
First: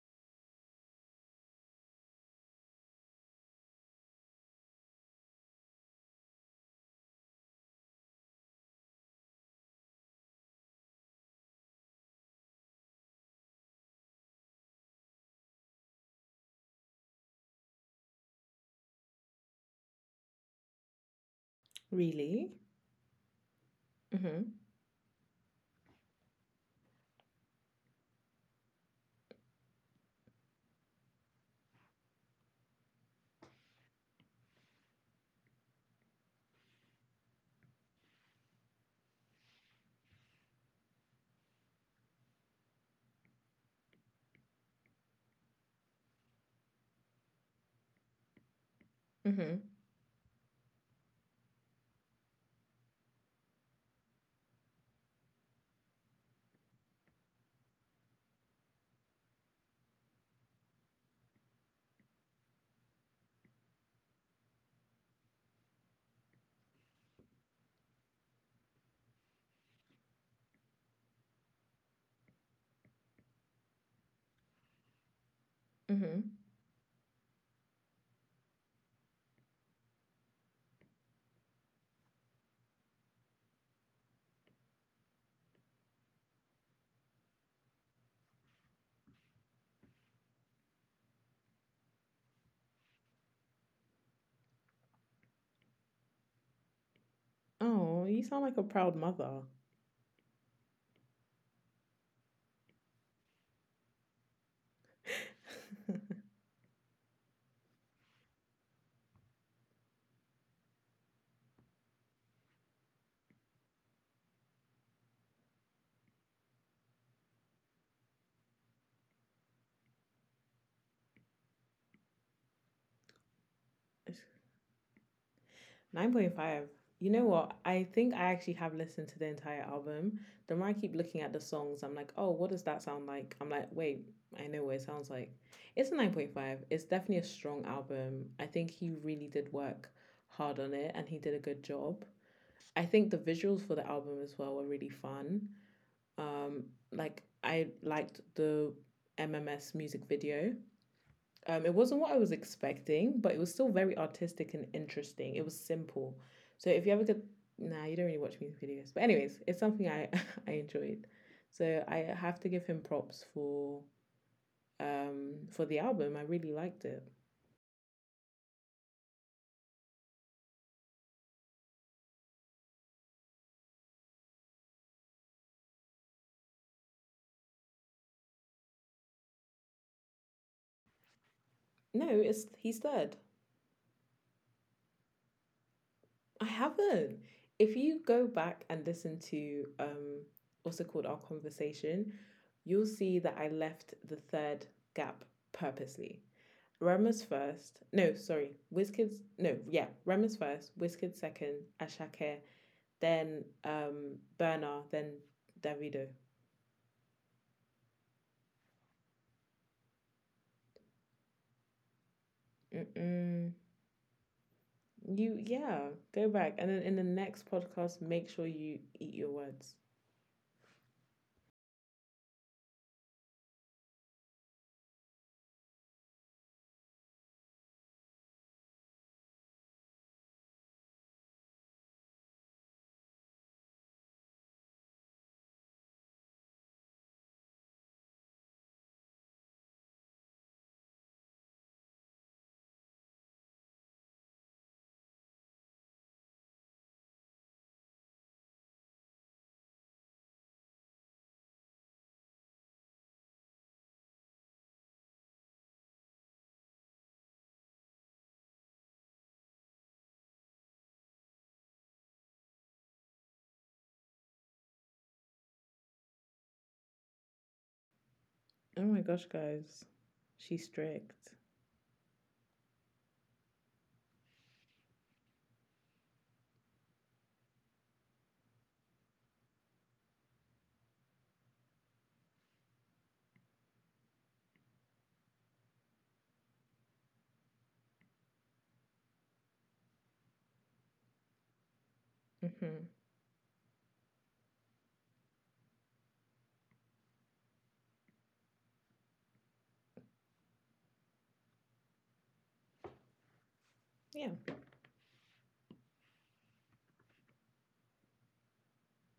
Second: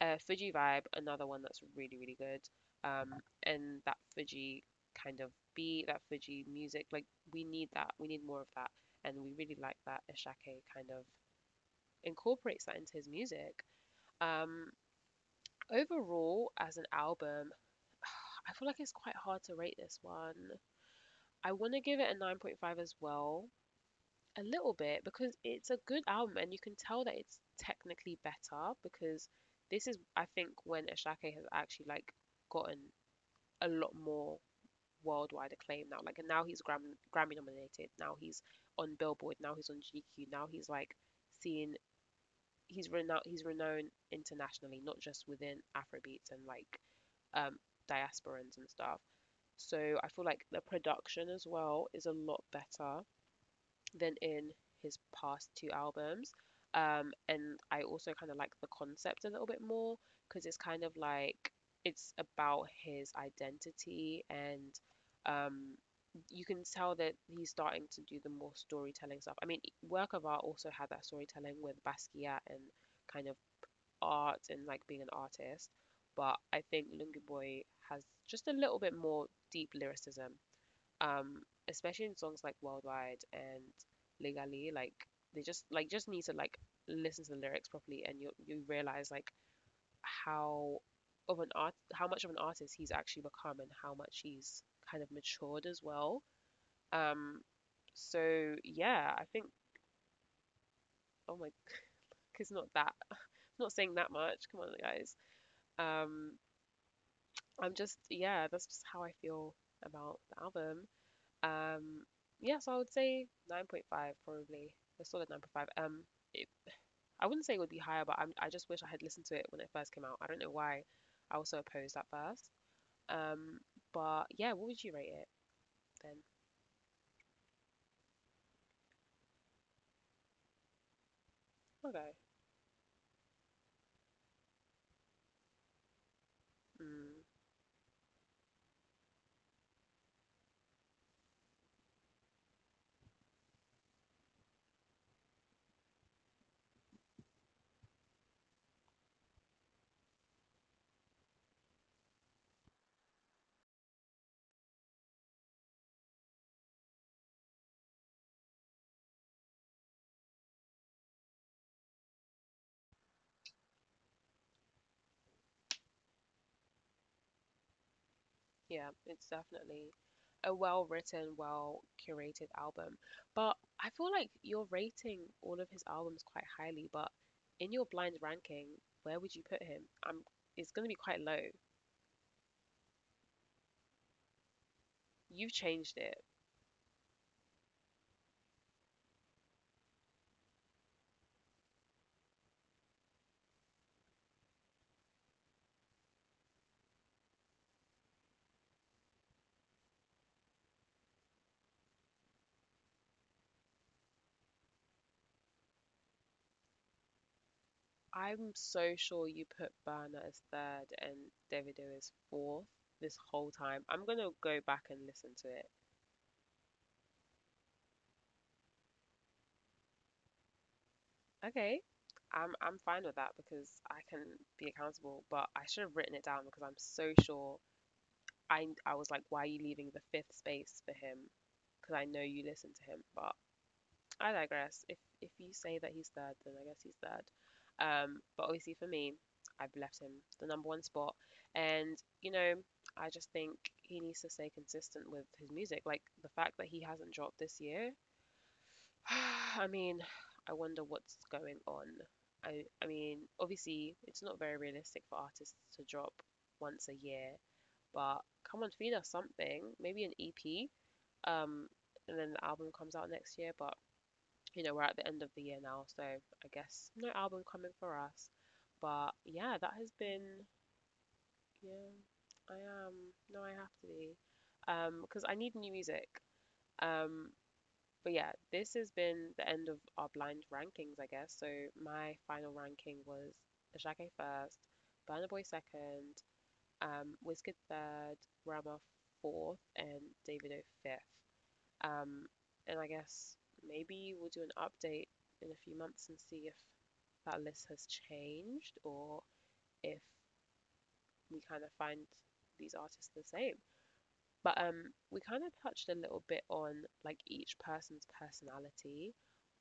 Speaker 1: Fuji Vibe, another one that's really, really good. Um, and that Fuji kind of beat, that Fuji music, like we need that. We need more of that. And we really like that Ashake kind of incorporates that into his music. Um, overall, as an album, I feel like it's quite hard to rate this one. I want to give it a
Speaker 2: Really?
Speaker 1: 9.5 as well, a
Speaker 2: Mhm.
Speaker 1: little bit, because it's a good album and you can tell that it's technically better because this is, I think, when Ashake has actually like gotten a lot more worldwide acclaim now. Like, and now he's Grammy nominated. Now he's on Billboard. Now he's on GQ. Now he's like seen. He's renowned. He's renowned internationally, not just within Afrobeats and like um, diasporans and stuff.
Speaker 2: Mhm.
Speaker 1: So I feel like the production as well is a lot better than in his past two albums. And I also kind of like the concept a little bit more because it's kind of like it's about his identity and um, you can tell that he's starting to do the more storytelling stuff. I mean, work of art also had that storytelling with Basquiat and kind of art and like being an artist, but
Speaker 2: Mhm.
Speaker 1: I think Lungu Boy has just a little bit more deep lyricism, um, especially in songs like Worldwide and Legally. Like they just like just need to like listen to the lyrics properly and you realize like how how much of an artist he's actually become and how much he's kind of matured as well. Um,
Speaker 2: Oh, you
Speaker 1: so
Speaker 2: sound like a
Speaker 1: yeah,
Speaker 2: proud
Speaker 1: I think,
Speaker 2: mother.
Speaker 1: oh my, it's not that. I'm not saying that much, come on guys. Um, I'm just, yeah, that's just how I feel about the album. Um, yeah, so I would say 9.5 probably. A solid 9.5. It, I wouldn't say it would be higher, but I just wish I had listened to it when it first came out. I don't know why I was so opposed at first. Um, but
Speaker 2: It's
Speaker 1: yeah, what would you rate it then?
Speaker 2: 9.5. You know what? I think I actually have listened to the entire album. The more I keep looking at the songs,
Speaker 1: Okay.
Speaker 2: I'm like, oh, what does that sound like? I'm like, wait, I know what it sounds like. It's a 9.5.
Speaker 1: Mm,
Speaker 2: It's definitely a strong album. I think he really did work hard on it and he did a good job. I think the visuals for the album as well were really fun. Um, like I liked the MMS music video. It wasn't what I was expecting, but it was still very artistic and interesting. It was simple. So if you ever could, nah, you don't really watch music videos. But anyways, it's something I I enjoyed. So I have to give him props for the album. I really liked it.
Speaker 1: yeah, it's definitely a well-written, well-curated album. But I feel like you're rating all of his albums quite highly, but in your blind ranking, where would you put him? Um, it's going to be quite low.
Speaker 2: No, it's he's third.
Speaker 1: You've changed it.
Speaker 2: I haven't. If you go back and listen to also called our conversation, you'll see that I left the third gap purposely. Rema's first. No, sorry. Wizkids. No, yeah. Rema's first. Wizkids second. Ashake. Then Bernard, then Davido.
Speaker 1: I'm so sure you put Burner as third and Davido as fourth this whole time. I'm
Speaker 2: Mm-mm.
Speaker 1: gonna go back and listen to it.
Speaker 2: You Yeah. Go back and then in the next podcast, make sure you eat your words.
Speaker 1: Okay. I'm fine with that because I can be accountable, but I should have written it down because I'm so sure I was like, why are you leaving the fifth space for him? Because I know you listen to him, but I digress. If you say that he's third, then I guess he's third. But obviously for me, I've left him the number one spot, and you know, I just think he needs to stay consistent with his music. Like the fact that he hasn't dropped this year, I mean, I wonder what's going on. I mean, obviously it's not very realistic for artists to drop once a year, but come on, feed us something. Maybe an EP. Um, and then the album comes out next year, but you know, we're at the end of the year now, so I guess no album coming for us. But
Speaker 2: Oh my
Speaker 1: yeah,
Speaker 2: gosh,
Speaker 1: that has
Speaker 2: guys,
Speaker 1: been,
Speaker 2: she's strict.
Speaker 1: yeah, I am. No, I have to be. Because I need new music. Um, but yeah, this has been the end of our blind rankings, I guess. So my final ranking was Ashake first, Burna Boy second, Wizkid third, Rama fourth, and Davido fifth. Um, and I
Speaker 2: Mm-hmm.
Speaker 1: guess maybe we'll do an update in a few months and see if that list has changed or if we kind of find these artists the same. But
Speaker 2: Yeah.
Speaker 1: we kind of touched a little bit on like each person's personality,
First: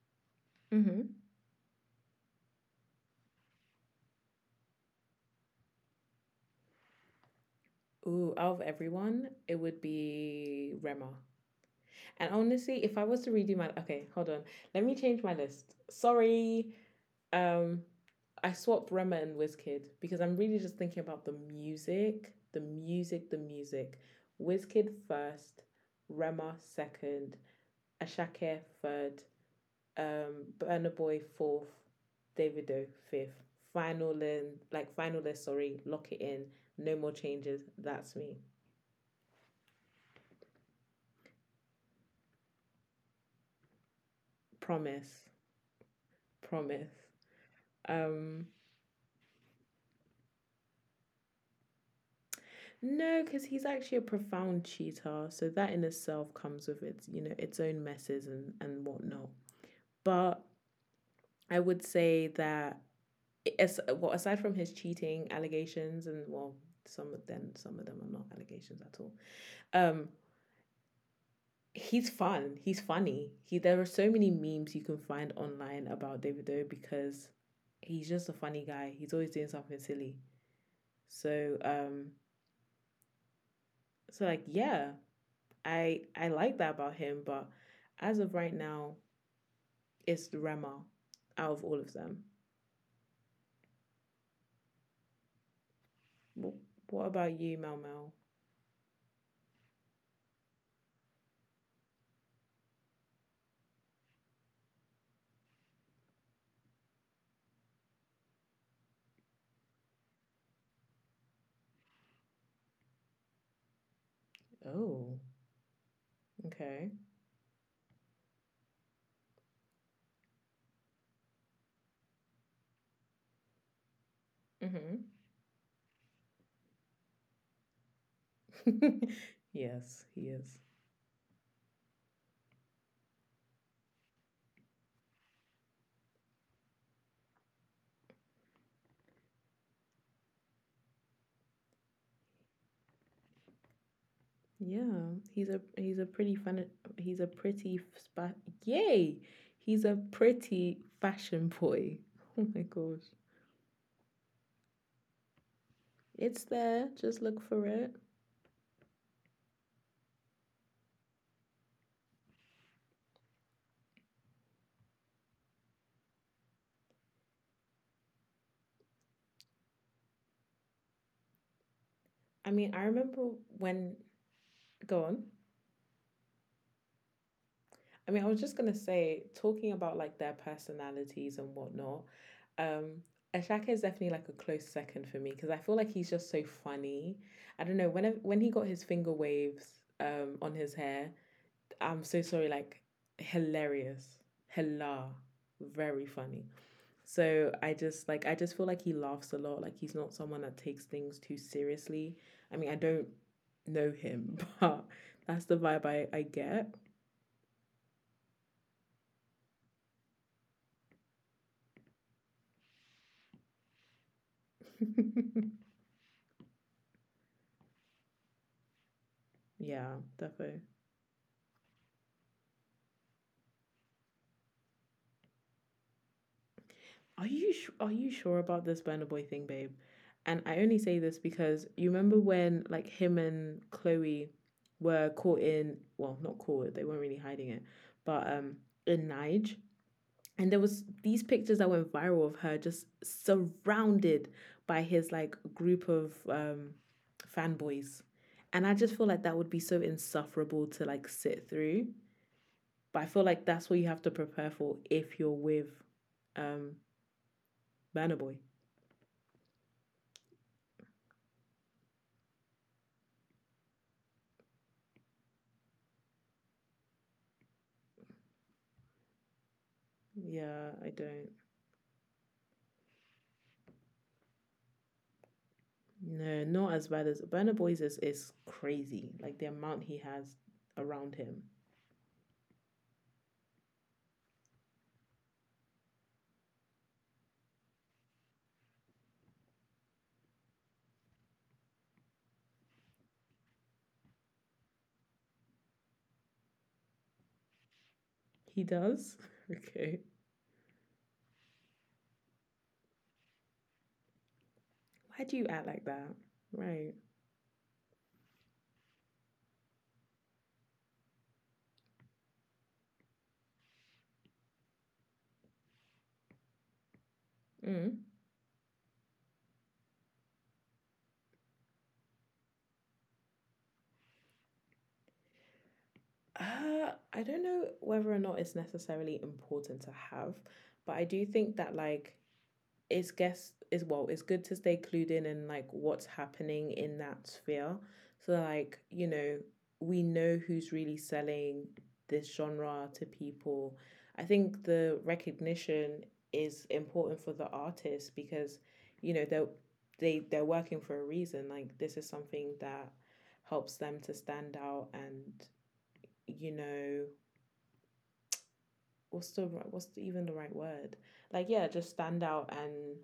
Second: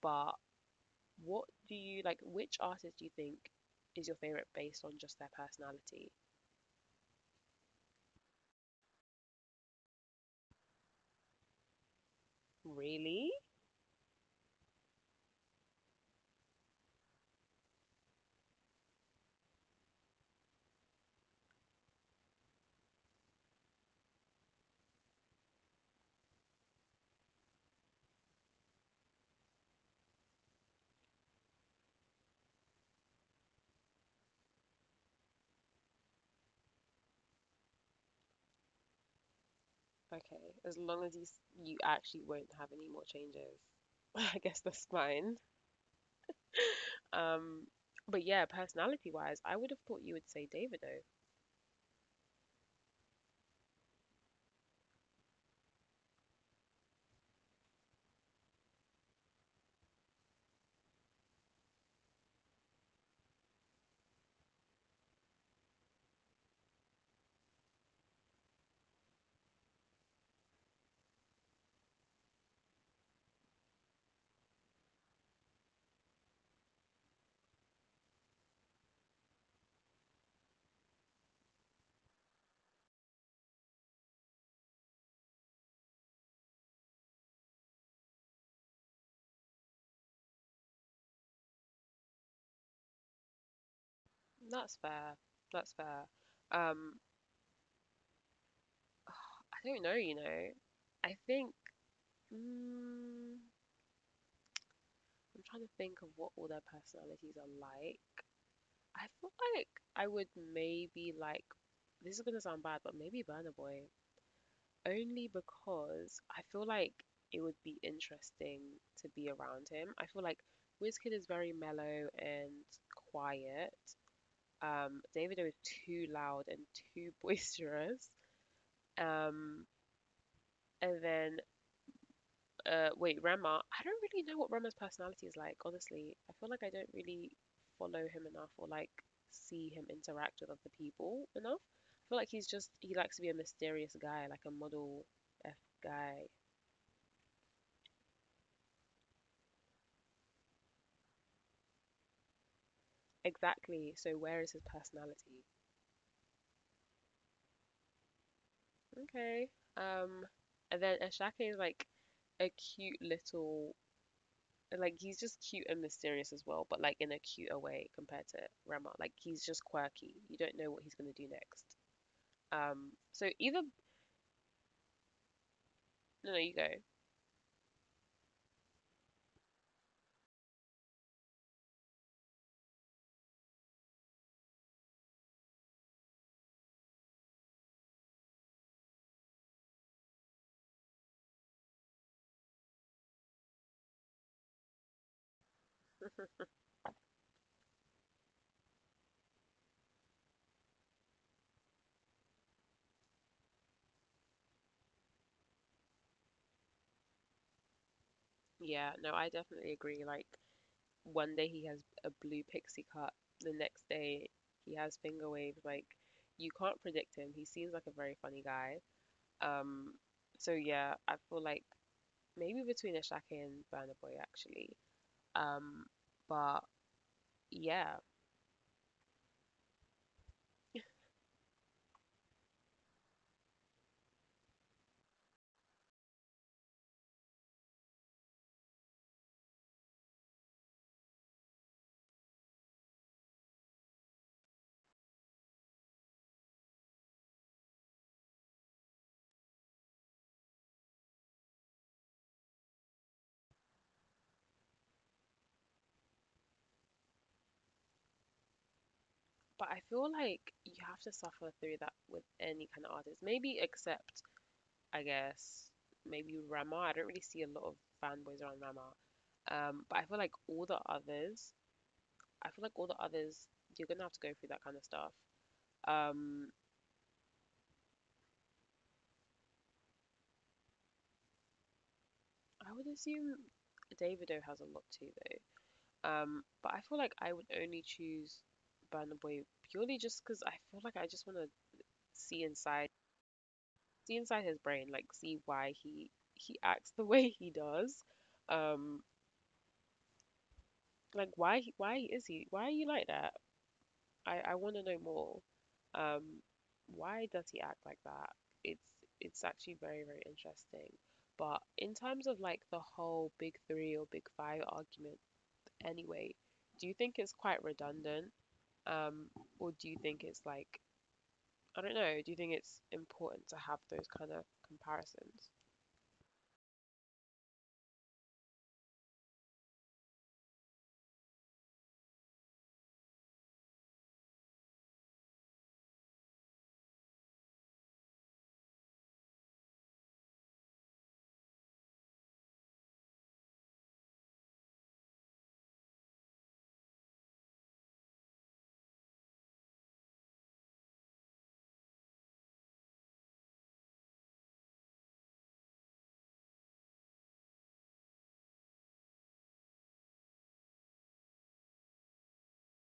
Speaker 1: but
Speaker 2: Mm-hmm.
Speaker 1: what do you like? Which artist do you think is your favorite based on just their personality?
Speaker 2: Ooh, out of everyone, it would be Rema. And honestly, if I was to
Speaker 1: Really?
Speaker 2: redo my okay, hold on, let me change my list. Sorry. Um, I swapped Rema and Wizkid because I'm really just thinking about the music, the music, the music. Wizkid first, Rema second, Ashake third, Burna Boy fourth, Davido fifth. Final in, like final list, sorry, lock it in. No more changes. That's me.
Speaker 1: Okay, as long as you you actually won't have any more changes, I guess that's
Speaker 2: Promise.
Speaker 1: fine.
Speaker 2: Promise.
Speaker 1: Um, but
Speaker 2: Um
Speaker 1: yeah, personality wise, I would have thought you would say David though.
Speaker 2: No, because he's actually a profound cheater. So that in itself comes with its, its own messes and whatnot. But I would say that as well, aside from his cheating allegations and well, some of them are not allegations at all. Um, he's fun. He's funny. He there are so many memes you can find online about David Doe because he's just a funny guy. He's always doing something silly. So so like yeah, I like that about him, but as of right now, it's Rema out of all of them.
Speaker 1: That's fair. That's fair.
Speaker 2: What, what
Speaker 1: Um,
Speaker 2: about you, Mel Mel?
Speaker 1: I don't know, you know. I think, mm, I'm trying to think of what all their personalities are like. I feel like I would maybe like, this is gonna sound bad, but maybe Burna Boy.
Speaker 2: Oh.
Speaker 1: Only because I feel
Speaker 2: Okay.
Speaker 1: like it would be interesting to be around him. I feel like Wizkid is very mellow and quiet.
Speaker 2: Mm-hmm.
Speaker 1: Davido is too loud and too boisterous. Um,
Speaker 2: yes, he is.
Speaker 1: and then, wait, Rema. I don't really know what Rema's personality is like. Honestly, I feel like I don't really follow him enough or like see him interact with other people enough. I feel like he's just he likes to be a mysterious guy, like a
Speaker 2: Yeah,
Speaker 1: model F
Speaker 2: he's a pretty
Speaker 1: guy.
Speaker 2: fun. He's a pretty spa. Yay! He's a pretty fashion boy. Oh my gosh,
Speaker 1: Exactly. So where is his personality?
Speaker 2: it's there. Just look for it.
Speaker 1: Okay. Um, and then Ashake is like a cute little, like he's just cute and mysterious as well, but like in a cuter way compared to Rama. Like he's just quirky. You don't know what he's gonna do next.
Speaker 2: I mean, I remember
Speaker 1: So either,
Speaker 2: when. Go on.
Speaker 1: no, no, you go.
Speaker 2: I mean, I was just gonna say, talking about like their personalities and whatnot, um, Ashaka is definitely like a close second for me because I feel like he's just so funny. I don't know, when he got his finger waves on his hair, I'm so sorry, like hilarious. Hila. Very funny. So I just like I just feel like he laughs a lot. Like he's not someone that takes things too seriously. I mean, I don't know him, but that's the vibe I get.
Speaker 1: Yeah, no, I definitely agree. Like one day he has a blue pixie cut, the next day he has finger waves. Like you can't predict him. He seems like a very funny guy.
Speaker 2: Yeah,
Speaker 1: Um,
Speaker 2: definitely.
Speaker 1: so yeah, I feel like maybe between Ashake and Burna Boy actually. Um, but
Speaker 2: Are you sure
Speaker 1: yeah,
Speaker 2: about this burner boy thing, babe? And I only say this because you remember when like him and Chloe were caught in well, not caught, they weren't really hiding it, but in Nige. And there was these pictures that went viral of her just surrounded by his like group of fanboys. And I just feel like that would be so insufferable to like sit through. But I feel like that's what you have to prepare for if you're with um Burner Boy.
Speaker 1: but I feel like you have to suffer through that with any kind of artist. Maybe except, I guess, maybe Rama. I don't really see a lot of fanboys around Rama. But I
Speaker 2: Yeah,
Speaker 1: feel like
Speaker 2: I
Speaker 1: all
Speaker 2: don't.
Speaker 1: the others, I feel like all the others, you're gonna have to go through that kind of stuff.
Speaker 2: No, not as
Speaker 1: Um,
Speaker 2: bad as Burner Boy's is crazy. Like the amount he has around him.
Speaker 1: I would assume Davido has a lot too, though. But I feel like I would only choose Burna Boy purely just because I feel like I just want to see inside see inside his brain, like see why he acts the way he does.
Speaker 2: He does.
Speaker 1: Um,
Speaker 2: okay.
Speaker 1: like why he, why is he, why are you like that? I
Speaker 2: Why
Speaker 1: want
Speaker 2: do
Speaker 1: to
Speaker 2: you
Speaker 1: know
Speaker 2: act like
Speaker 1: more.
Speaker 2: that? Right.
Speaker 1: Um, why does he act like that? It's it's actually very very interesting. But in terms of like the whole big three or big five argument, anyway, do you think it's quite
Speaker 2: Mm.
Speaker 1: redundant? Um, or do you think it's like, I don't know, do you think it's important to have those kind of comparisons?
Speaker 2: I don't know whether or not it's necessarily important to have, but I do think that like it's guess is well it's good to stay clued in and like what's happening in that sphere so like you know we know who's really selling this genre to people. I think the recognition is important for the artists because you know they're they're working for a reason like this is something that helps them to stand out and you know what's the what's the, even the right word like yeah just stand out and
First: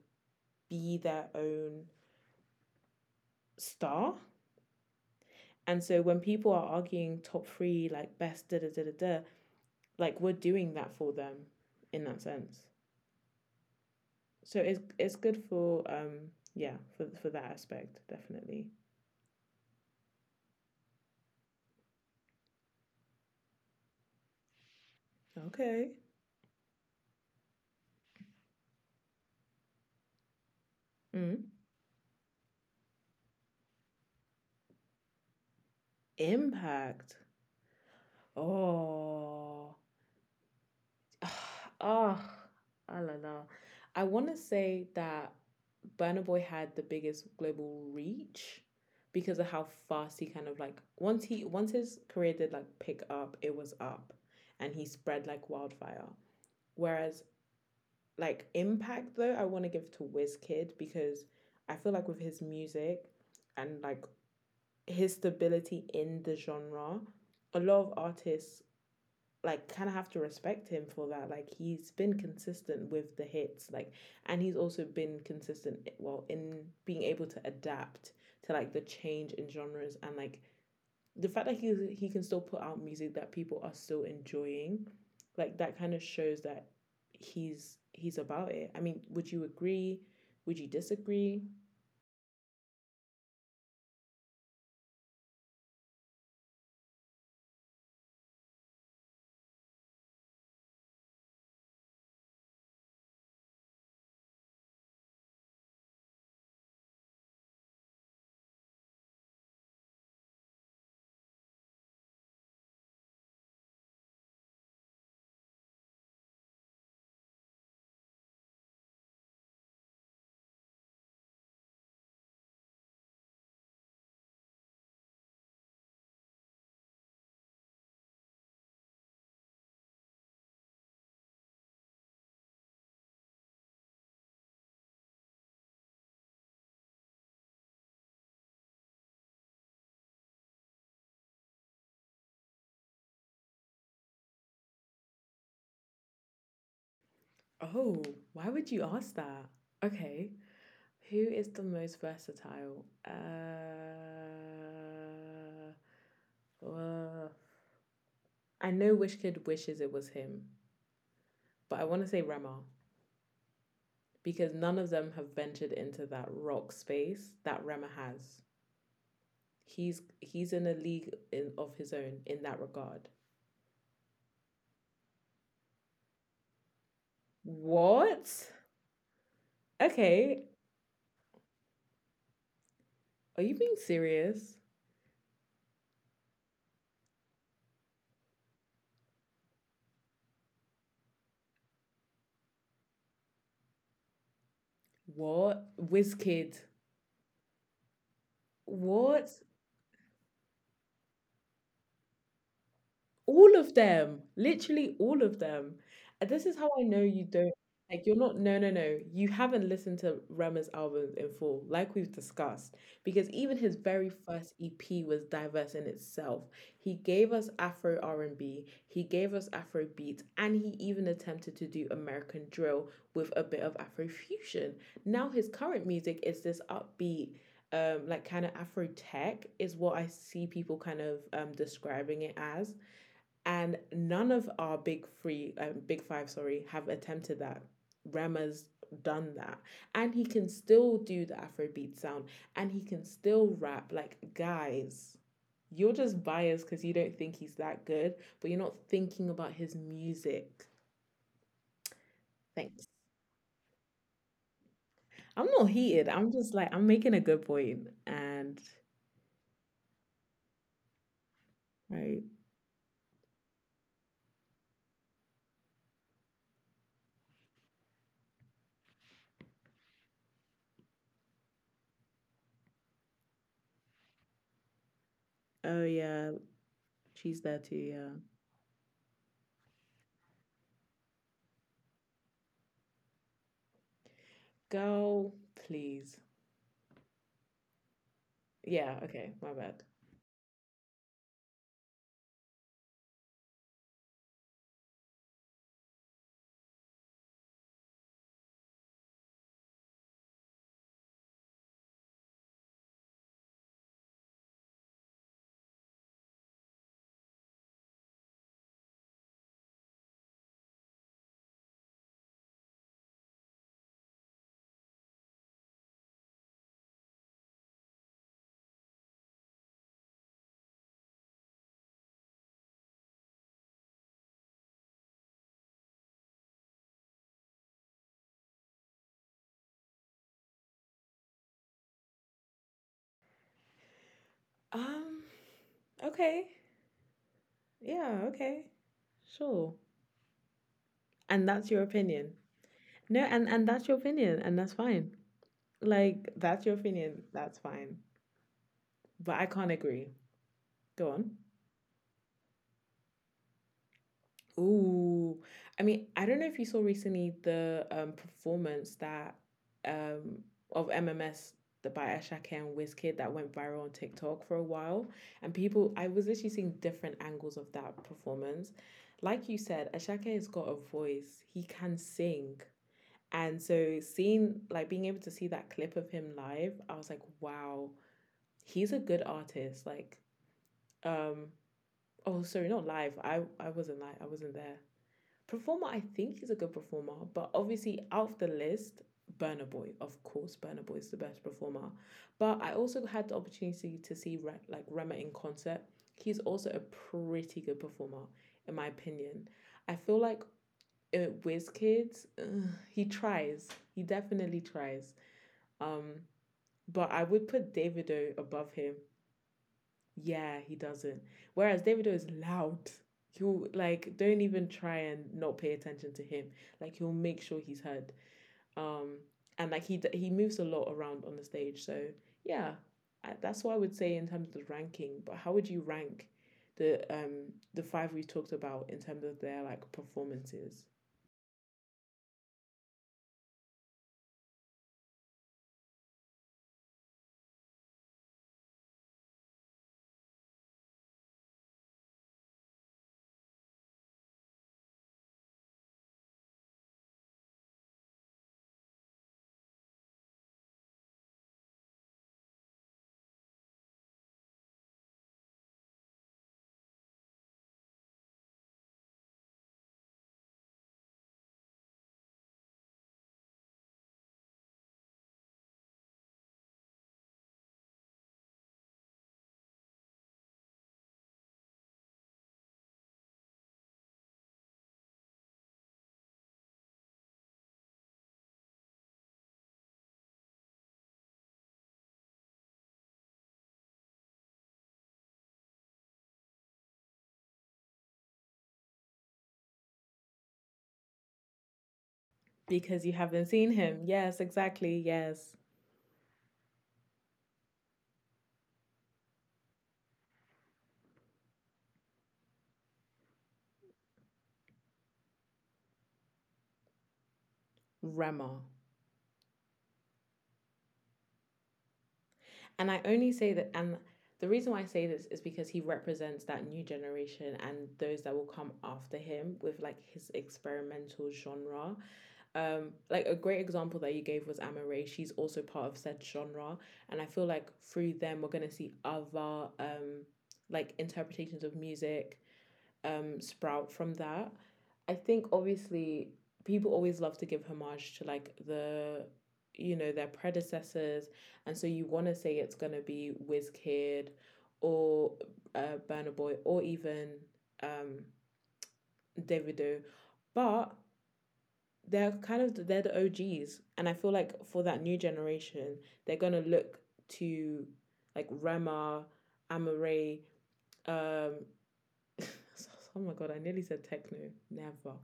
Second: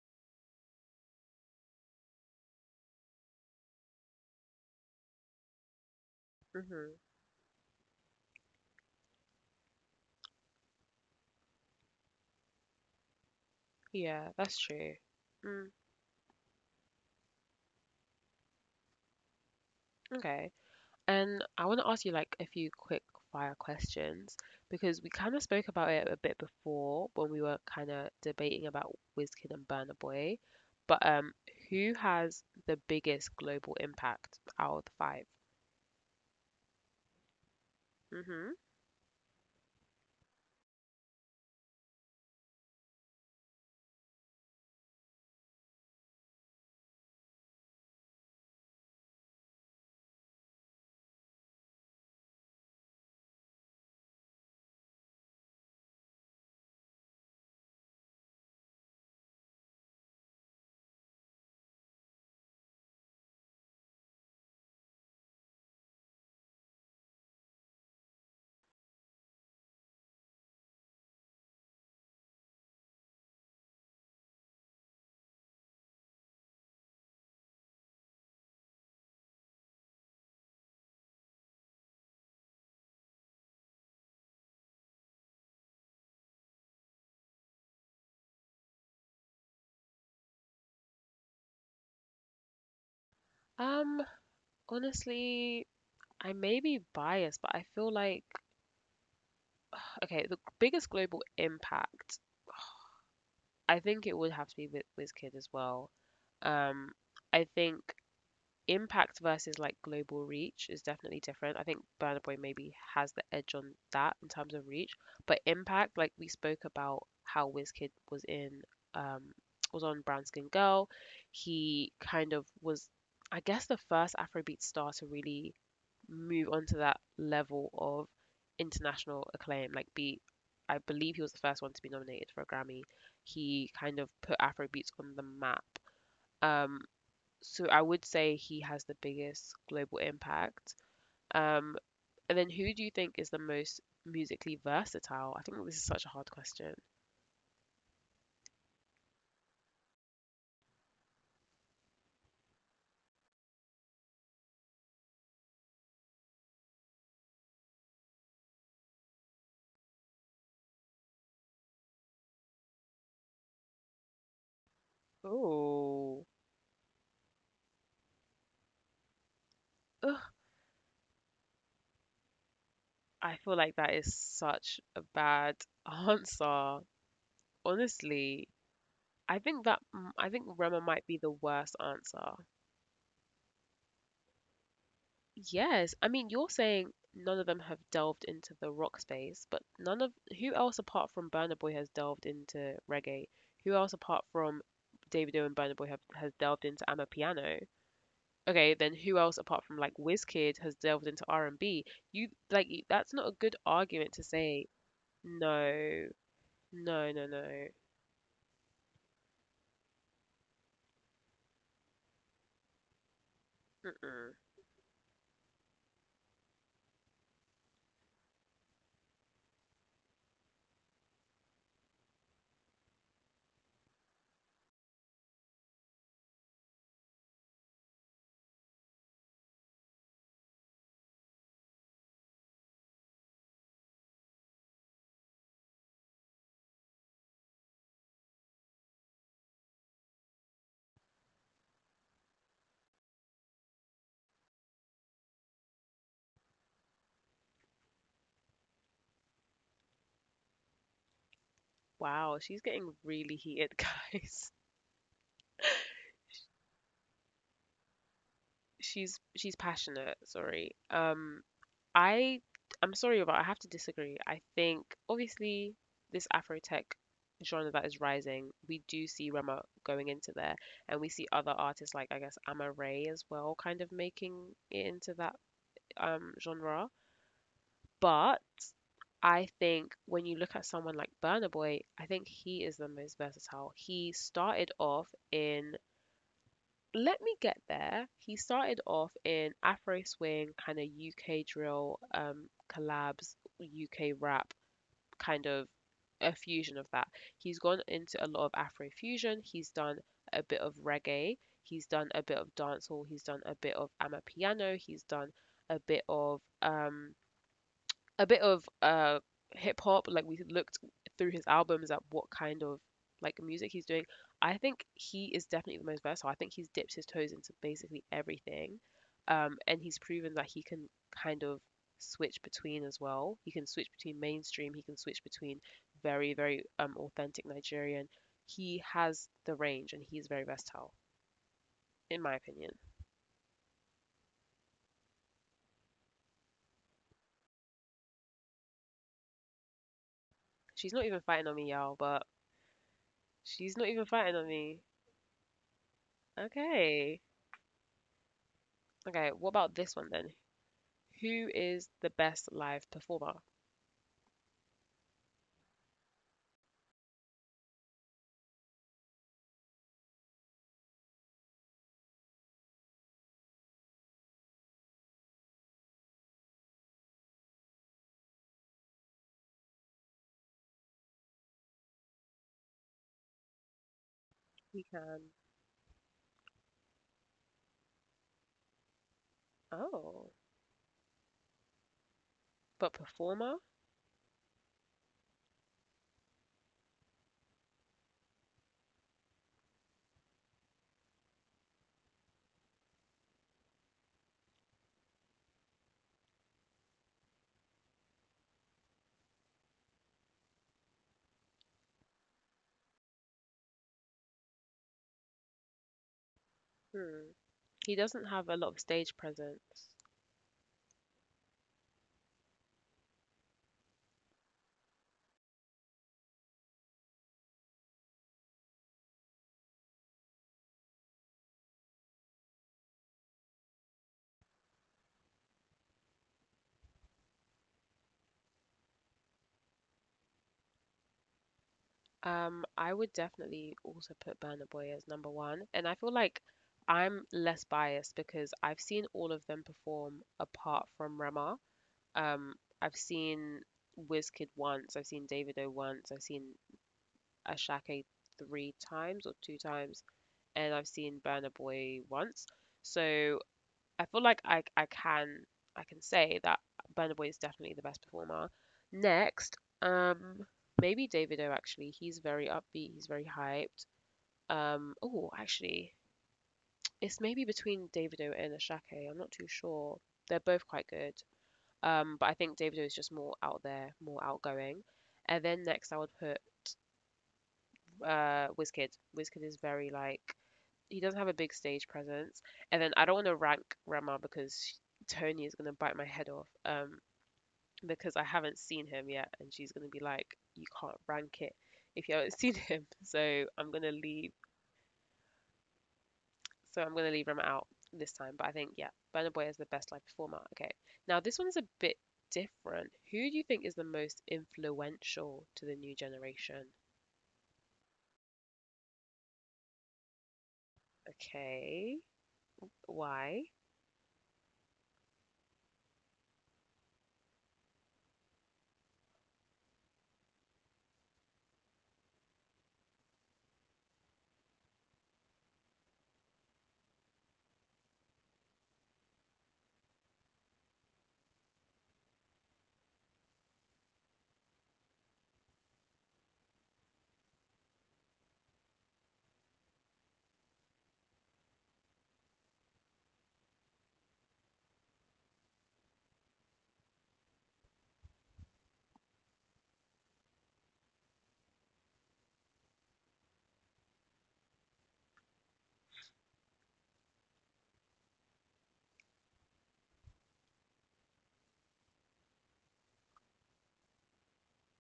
Speaker 2: be their own star. And so when people are
Speaker 1: Hmm.
Speaker 2: arguing top three, like best da da da da da, like we're doing that for them in that sense.
Speaker 1: Yeah, that's
Speaker 2: So
Speaker 1: true.
Speaker 2: it's good
Speaker 1: Mm,
Speaker 2: for yeah for that aspect definitely.
Speaker 1: okay. And I want to ask you like a few quick fire questions because we kind of spoke about
Speaker 2: Okay.
Speaker 1: it a bit before when we were kind of debating about Wizkid and Burna Boy. But
Speaker 2: Mm.
Speaker 1: who has the biggest global impact out of the five?
Speaker 2: Impact.
Speaker 1: Mm-hmm.
Speaker 2: Oh, ah, I don't know. I want to say that Burna Boy had the biggest global reach because of how fast he kind of like once his career did like pick up, it was up, and he spread like wildfire. Whereas like impact though, I want to give to Wizkid because I feel like with his music and like his stability in the genre, a lot of artists like kind of have to respect him for that. Like he's been consistent with the hits, like, and he's also been consistent eh, well in being able to adapt to like the change in genres and like the fact that he can still put out music that people are still enjoying, like that kind of shows that he's about it. I mean, would you agree? Would you disagree?
Speaker 1: Um, honestly, I may be biased, but I feel like, okay, the biggest global impact, I think it would have to be with Wizkid as well. Um, I think impact versus like global reach is definitely different. I think Burna Boy maybe has the edge on that in terms of reach, but impact, like we spoke about how Wizkid was in, um was on Brown Skin Girl, he kind of was, I guess, the first Afrobeat star to really move onto that level of international acclaim, like be, I believe he was the first one to be nominated for a Grammy. He kind of put Afrobeats on the map. Um, so I would say he has the biggest global impact. Um, and then who do you think is the most musically versatile? I think this is such a hard question.
Speaker 2: Oh, why would you ask that? Okay, who is the most versatile? Uh, I know Wishkid wishes it was him, but I want to say Rema because none of them have ventured into that rock
Speaker 1: Oh,
Speaker 2: space that Rema has. He's in a
Speaker 1: ugh,
Speaker 2: league in, of his own in that regard.
Speaker 1: I feel like that is such a bad answer.
Speaker 2: What?
Speaker 1: Honestly, I think
Speaker 2: Okay,
Speaker 1: I think Rema might be the worst answer.
Speaker 2: are you being serious?
Speaker 1: Yes, I mean, you're saying none of them have delved into the rock space, but none of who else apart from Burna Boy has delved into reggae? Who else apart from
Speaker 2: What?
Speaker 1: Davido and Burna Boy have
Speaker 2: Wizkid?
Speaker 1: has delved into Amapiano? Okay,
Speaker 2: What?
Speaker 1: then who else apart from like Wizkid has delved into R&B? You like that's
Speaker 2: All
Speaker 1: not a
Speaker 2: of
Speaker 1: good
Speaker 2: them,
Speaker 1: argument to
Speaker 2: literally
Speaker 1: say
Speaker 2: all of them. And this
Speaker 1: no,
Speaker 2: is how I know you don't like
Speaker 1: no.
Speaker 2: you're not no no no. You haven't listened to Rema's albums in full, like we've discussed. Because even his very first
Speaker 1: Mm-mm.
Speaker 2: EP was diverse in itself. He gave us Afro R and B, he gave us Afro beats, and he even attempted to do American drill with a bit of Afro fusion. Now his current music is this upbeat like kind of Afro tech is what I see people kind of describing it as, and none of our big three, big five, sorry, have attempted that. Rema's done that, and he can still do the Afrobeat sound, and he can still rap. Like guys, you're just biased because you don't think he's that good, but you're not thinking about his music.
Speaker 1: Wow,
Speaker 2: Thanks.
Speaker 1: she's getting really heated, guys.
Speaker 2: I'm not heated. I'm just like I'm making a good point, and
Speaker 1: She's passionate, sorry.
Speaker 2: right.
Speaker 1: I I'm sorry, but I have to disagree. I think obviously this Afrotech genre that is rising, we do see Rema going into there, and we see other artists like I guess Amma Ray as well, kind of making it into
Speaker 2: Oh
Speaker 1: that
Speaker 2: yeah, she's
Speaker 1: genre.
Speaker 2: there too. Yeah,
Speaker 1: But I think when you look at someone like Burna Boy, I think he is the most versatile. He started
Speaker 2: girl,
Speaker 1: off in
Speaker 2: please.
Speaker 1: let Me Get There, he
Speaker 2: Yeah.
Speaker 1: started
Speaker 2: Okay,
Speaker 1: off
Speaker 2: my bad.
Speaker 1: in Afro swing, kind of UK drill, collabs, UK rap, kind of a fusion of that. He's gone into a lot of Afro fusion. He's done a bit of reggae. He's done a bit of dancehall. He's done a bit of amapiano. He's done a bit of a bit of uh hip hop. Like we looked through his albums at what kind of like music he's doing. I think he is definitely the most versatile. I think he's dipped his toes into basically everything, and he's proven that he can kind of switch between as well. He can switch between mainstream. He can switch between very authentic Nigerian. He has the range and he's very versatile, in my opinion.
Speaker 2: Um. Okay. Yeah, okay. Sure. And
Speaker 1: She's not
Speaker 2: that's
Speaker 1: even
Speaker 2: your
Speaker 1: fighting on me,
Speaker 2: opinion.
Speaker 1: y'all. But
Speaker 2: No, and that's your
Speaker 1: she's
Speaker 2: opinion
Speaker 1: not
Speaker 2: and
Speaker 1: even
Speaker 2: that's
Speaker 1: fighting on
Speaker 2: fine.
Speaker 1: me.
Speaker 2: Like that's your opinion, that's
Speaker 1: Okay.
Speaker 2: fine. But I can't
Speaker 1: Okay, what
Speaker 2: agree.
Speaker 1: about this one then?
Speaker 2: Go on.
Speaker 1: Who is the best live performer?
Speaker 2: Ooh. I mean, I don't know if you saw recently the performance that um of MMS the by Ashake and Wizkid that went viral on TikTok for a while. And people I was literally seeing different angles of that performance. Like you said, Ashake has got a voice. He can sing. And so seeing like being able to
Speaker 1: He
Speaker 2: see that
Speaker 1: can.
Speaker 2: clip of him live, I was like, wow, he's a good artist. Like,
Speaker 1: Oh,
Speaker 2: um, oh sorry, not live.
Speaker 1: but
Speaker 2: I wasn't
Speaker 1: performer?
Speaker 2: live. I wasn't there. Performer, I think he's a good performer, but obviously out of the list, Burna Boy, of course, Burna Boy is the best performer. But I also had the opportunity to see like Rema in concert. He's also a pretty good performer, in my opinion. I feel like Wizkid, he tries. He definitely tries. Um, but I would put
Speaker 1: Hmm.
Speaker 2: Davido
Speaker 1: He
Speaker 2: above
Speaker 1: doesn't
Speaker 2: him.
Speaker 1: have a lot of stage presence.
Speaker 2: Yeah, he doesn't. Whereas Davido is loud. He'll like don't even try and not pay attention to him. Like he'll make sure he's heard. Um, and like he moves a lot around on the stage. So yeah, that's what I would say in terms of the ranking. But how would you rank the five we talked about in terms of their like performances?
Speaker 1: I would definitely also put Burna Boy as number one, and I feel like I'm less biased because I've seen all of them perform apart from Rema. Um, I've seen Wizkid once, I've seen Davido once, I've seen Ashake three times or two times, and I've seen Burna Boy once. So I feel like I can I can say that Burna Boy is definitely the best performer. Next, um, maybe Davido actually. He's very upbeat. He's very hyped. Oh, actually, it's maybe between Davido and Ashake. I'm not too sure. They're both quite good. But I think Davido is just more out there, more outgoing. And then next, I would put Wizkid. Wizkid is very like he doesn't have a big stage presence. And then I don't want to rank Rema because Tony is gonna bite my head off. Because I haven't seen him yet, and she's gonna be like, "You can't rank it if you haven't
Speaker 2: Because
Speaker 1: seen
Speaker 2: you
Speaker 1: him."
Speaker 2: haven't seen
Speaker 1: So
Speaker 2: him.
Speaker 1: I'm
Speaker 2: Yes,
Speaker 1: gonna leave.
Speaker 2: exactly. Yes,
Speaker 1: So I'm gonna leave Rema out this time. But I think yeah, Burna Boy is the best live performer. Okay, now this one's a bit different. Who do you think is the most influential to the new generation?
Speaker 2: Rema.
Speaker 1: Okay,
Speaker 2: And I only say that, and
Speaker 1: why?
Speaker 2: the reason why I say this is because he represents that new generation and those that will come after him with like his experimental genre. Like a great example that you gave was Amma Ray. She's also part of said genre, and I feel like through them we're gonna see other like interpretations of music, sprout from that. I think obviously people always love to give homage to like the you know their predecessors, and so you want to say it's gonna be Wizkid or Burna Boy or even um Davido, but they're kind of they're the OGs, and I feel like for that new generation, they're gonna look to like Rema, Amare, um, oh my god, I nearly said techno. Never.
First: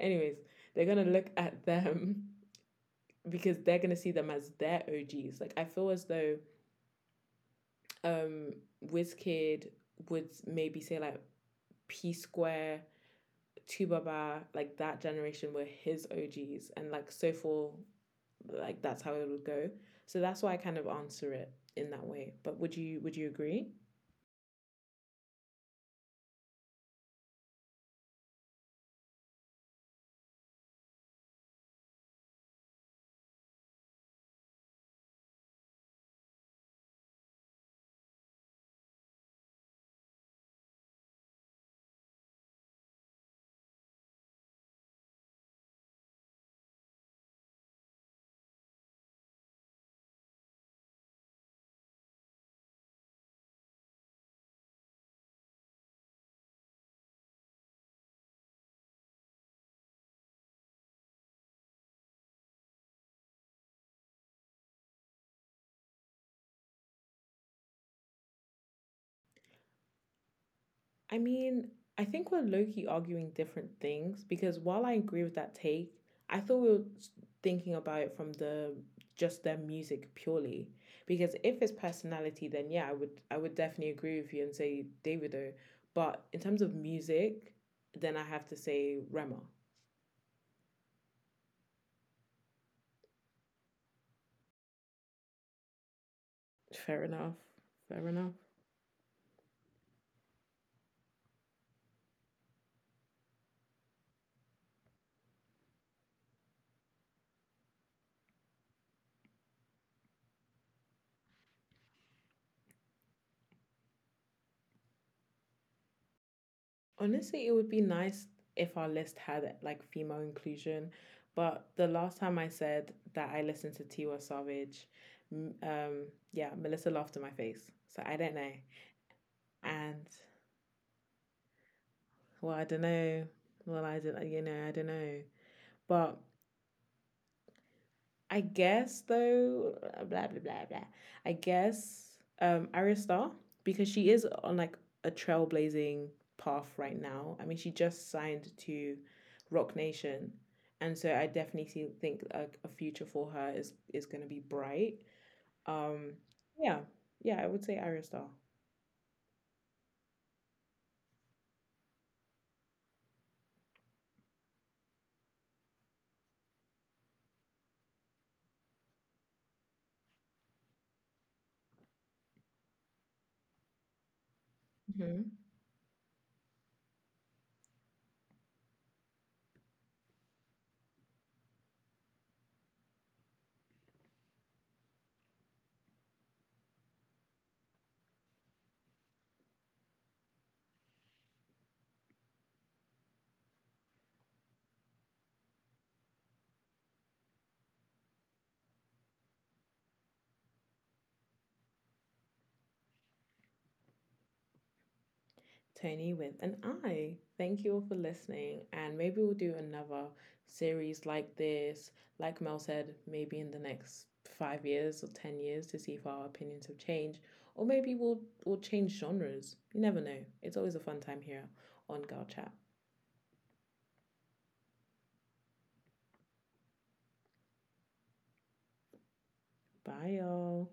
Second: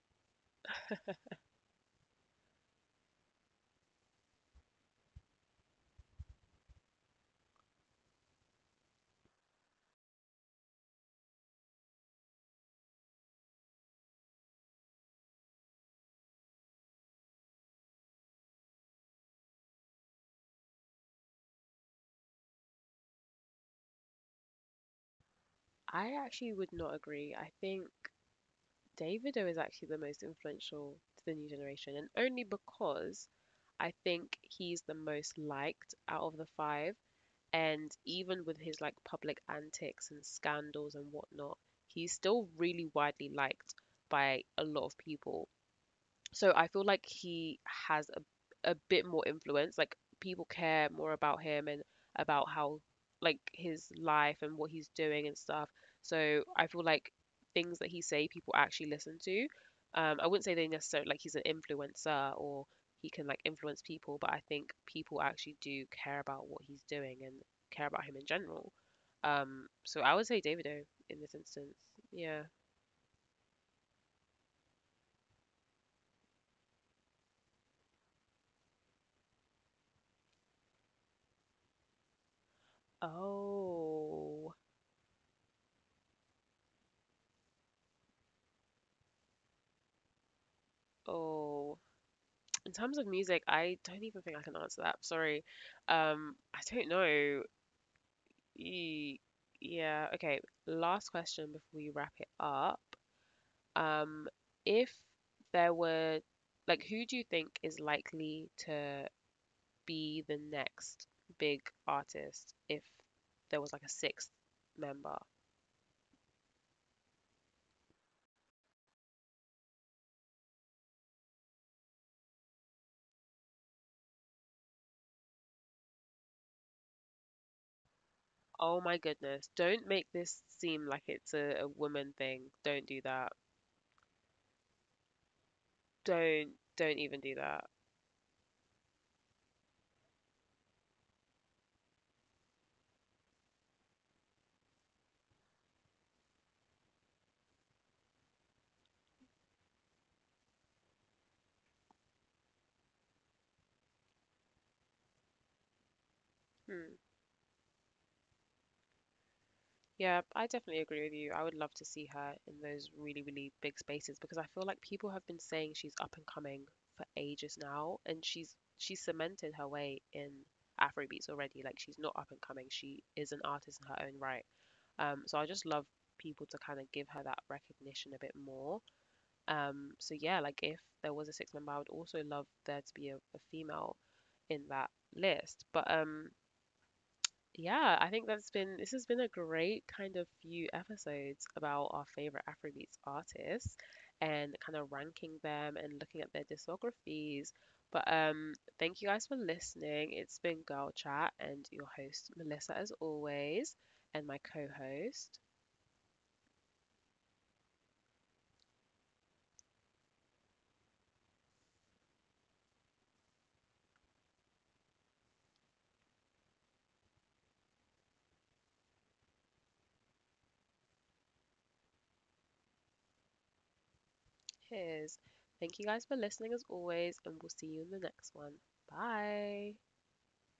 Speaker 2: Anyways, they're gonna look at them because they're gonna see them as their OGs. Like I feel as though um Wizkid would maybe say like P Square, Tubaba, like that generation were his OGs and like so for like that's how it would go. So that's why I kind of answer it in that way. But would you agree?
Speaker 1: I actually would not agree. I think Davido is actually the most influential to the new generation, and only because I think he's the most liked out of the five. And even with his like public antics and scandals and whatnot, he's still really widely liked by a lot of people. So I feel like he has a bit more influence. Like people care more about him and about how like his life and what he's doing and stuff. So I feel like things that he say people actually listen to. I wouldn't say they necessarily like he's an influencer or he can like influence people, but I think people actually do care about what he's doing and care about him in general. So I would say Davido
Speaker 2: I
Speaker 1: in this
Speaker 2: mean,
Speaker 1: instance.
Speaker 2: I think we're
Speaker 1: Yeah.
Speaker 2: low key arguing different things because while I agree with that take, I thought we were thinking about it from the just their music purely. Because if it's personality, then yeah, I would definitely agree with you and
Speaker 1: Oh.
Speaker 2: say Davido. But in terms of music, then I have to say Rema.
Speaker 1: Oh. In terms of music, I don't even think I can answer that. Sorry. I don't
Speaker 2: Fair enough.
Speaker 1: know.
Speaker 2: Fair enough.
Speaker 1: Ye- Yeah, okay. Last question before we wrap it up. Um, if there were, like, who do you think is likely to be the next big artist if there was like a sixth member?
Speaker 2: Honestly, it would be nice if our list had like female inclusion, but the last time I said that I listened to Tiwa Savage, m- um, yeah, Melissa laughed in my face. So I don't know,
Speaker 1: Oh my goodness. Don't
Speaker 2: and
Speaker 1: make this seem like it's a woman
Speaker 2: well,
Speaker 1: thing.
Speaker 2: I don't
Speaker 1: Don't do
Speaker 2: know.
Speaker 1: that.
Speaker 2: Well, I don't, you know, I don't know, but
Speaker 1: Don't, don't even do that.
Speaker 2: I guess though, blah blah blah blah. I guess Aristar because she is on like a trailblazing path right now. I mean, she just signed to Rock Nation, and so I definitely think a future for her is going to be bright. Um, yeah,
Speaker 1: Hmm.
Speaker 2: yeah, I would say Aristar.
Speaker 1: Yeah, I definitely agree with you. I would love to see her in those really, really big spaces because I feel like people have been saying she's up and coming for ages now, and she's cemented her way in Afrobeats already. Like she's not up and coming; she is an artist in her own right. So I just love people to kind of give her that recognition a bit more. So yeah, like if there was a six member, I would also love there to be a female in that list. I think that's been this has been a great kind of few episodes about our favorite Afrobeats artists and kind of ranking them and looking at their discographies. But thank you guys for listening. It's been Girl Chat and your host Melissa as always, and my co-host
Speaker 2: Tony with an I. Thank you all for listening, and maybe we'll do another series like this. Like Mel said, maybe in the next 5 years or 10 years to see if our opinions have changed, or maybe we'll change genres. You never know. It's always a fun time here on Girl Chat.
Speaker 1: His. Thank you guys for listening as always, and we'll see you in the next one. Bye.
Speaker 2: Bye, y'all.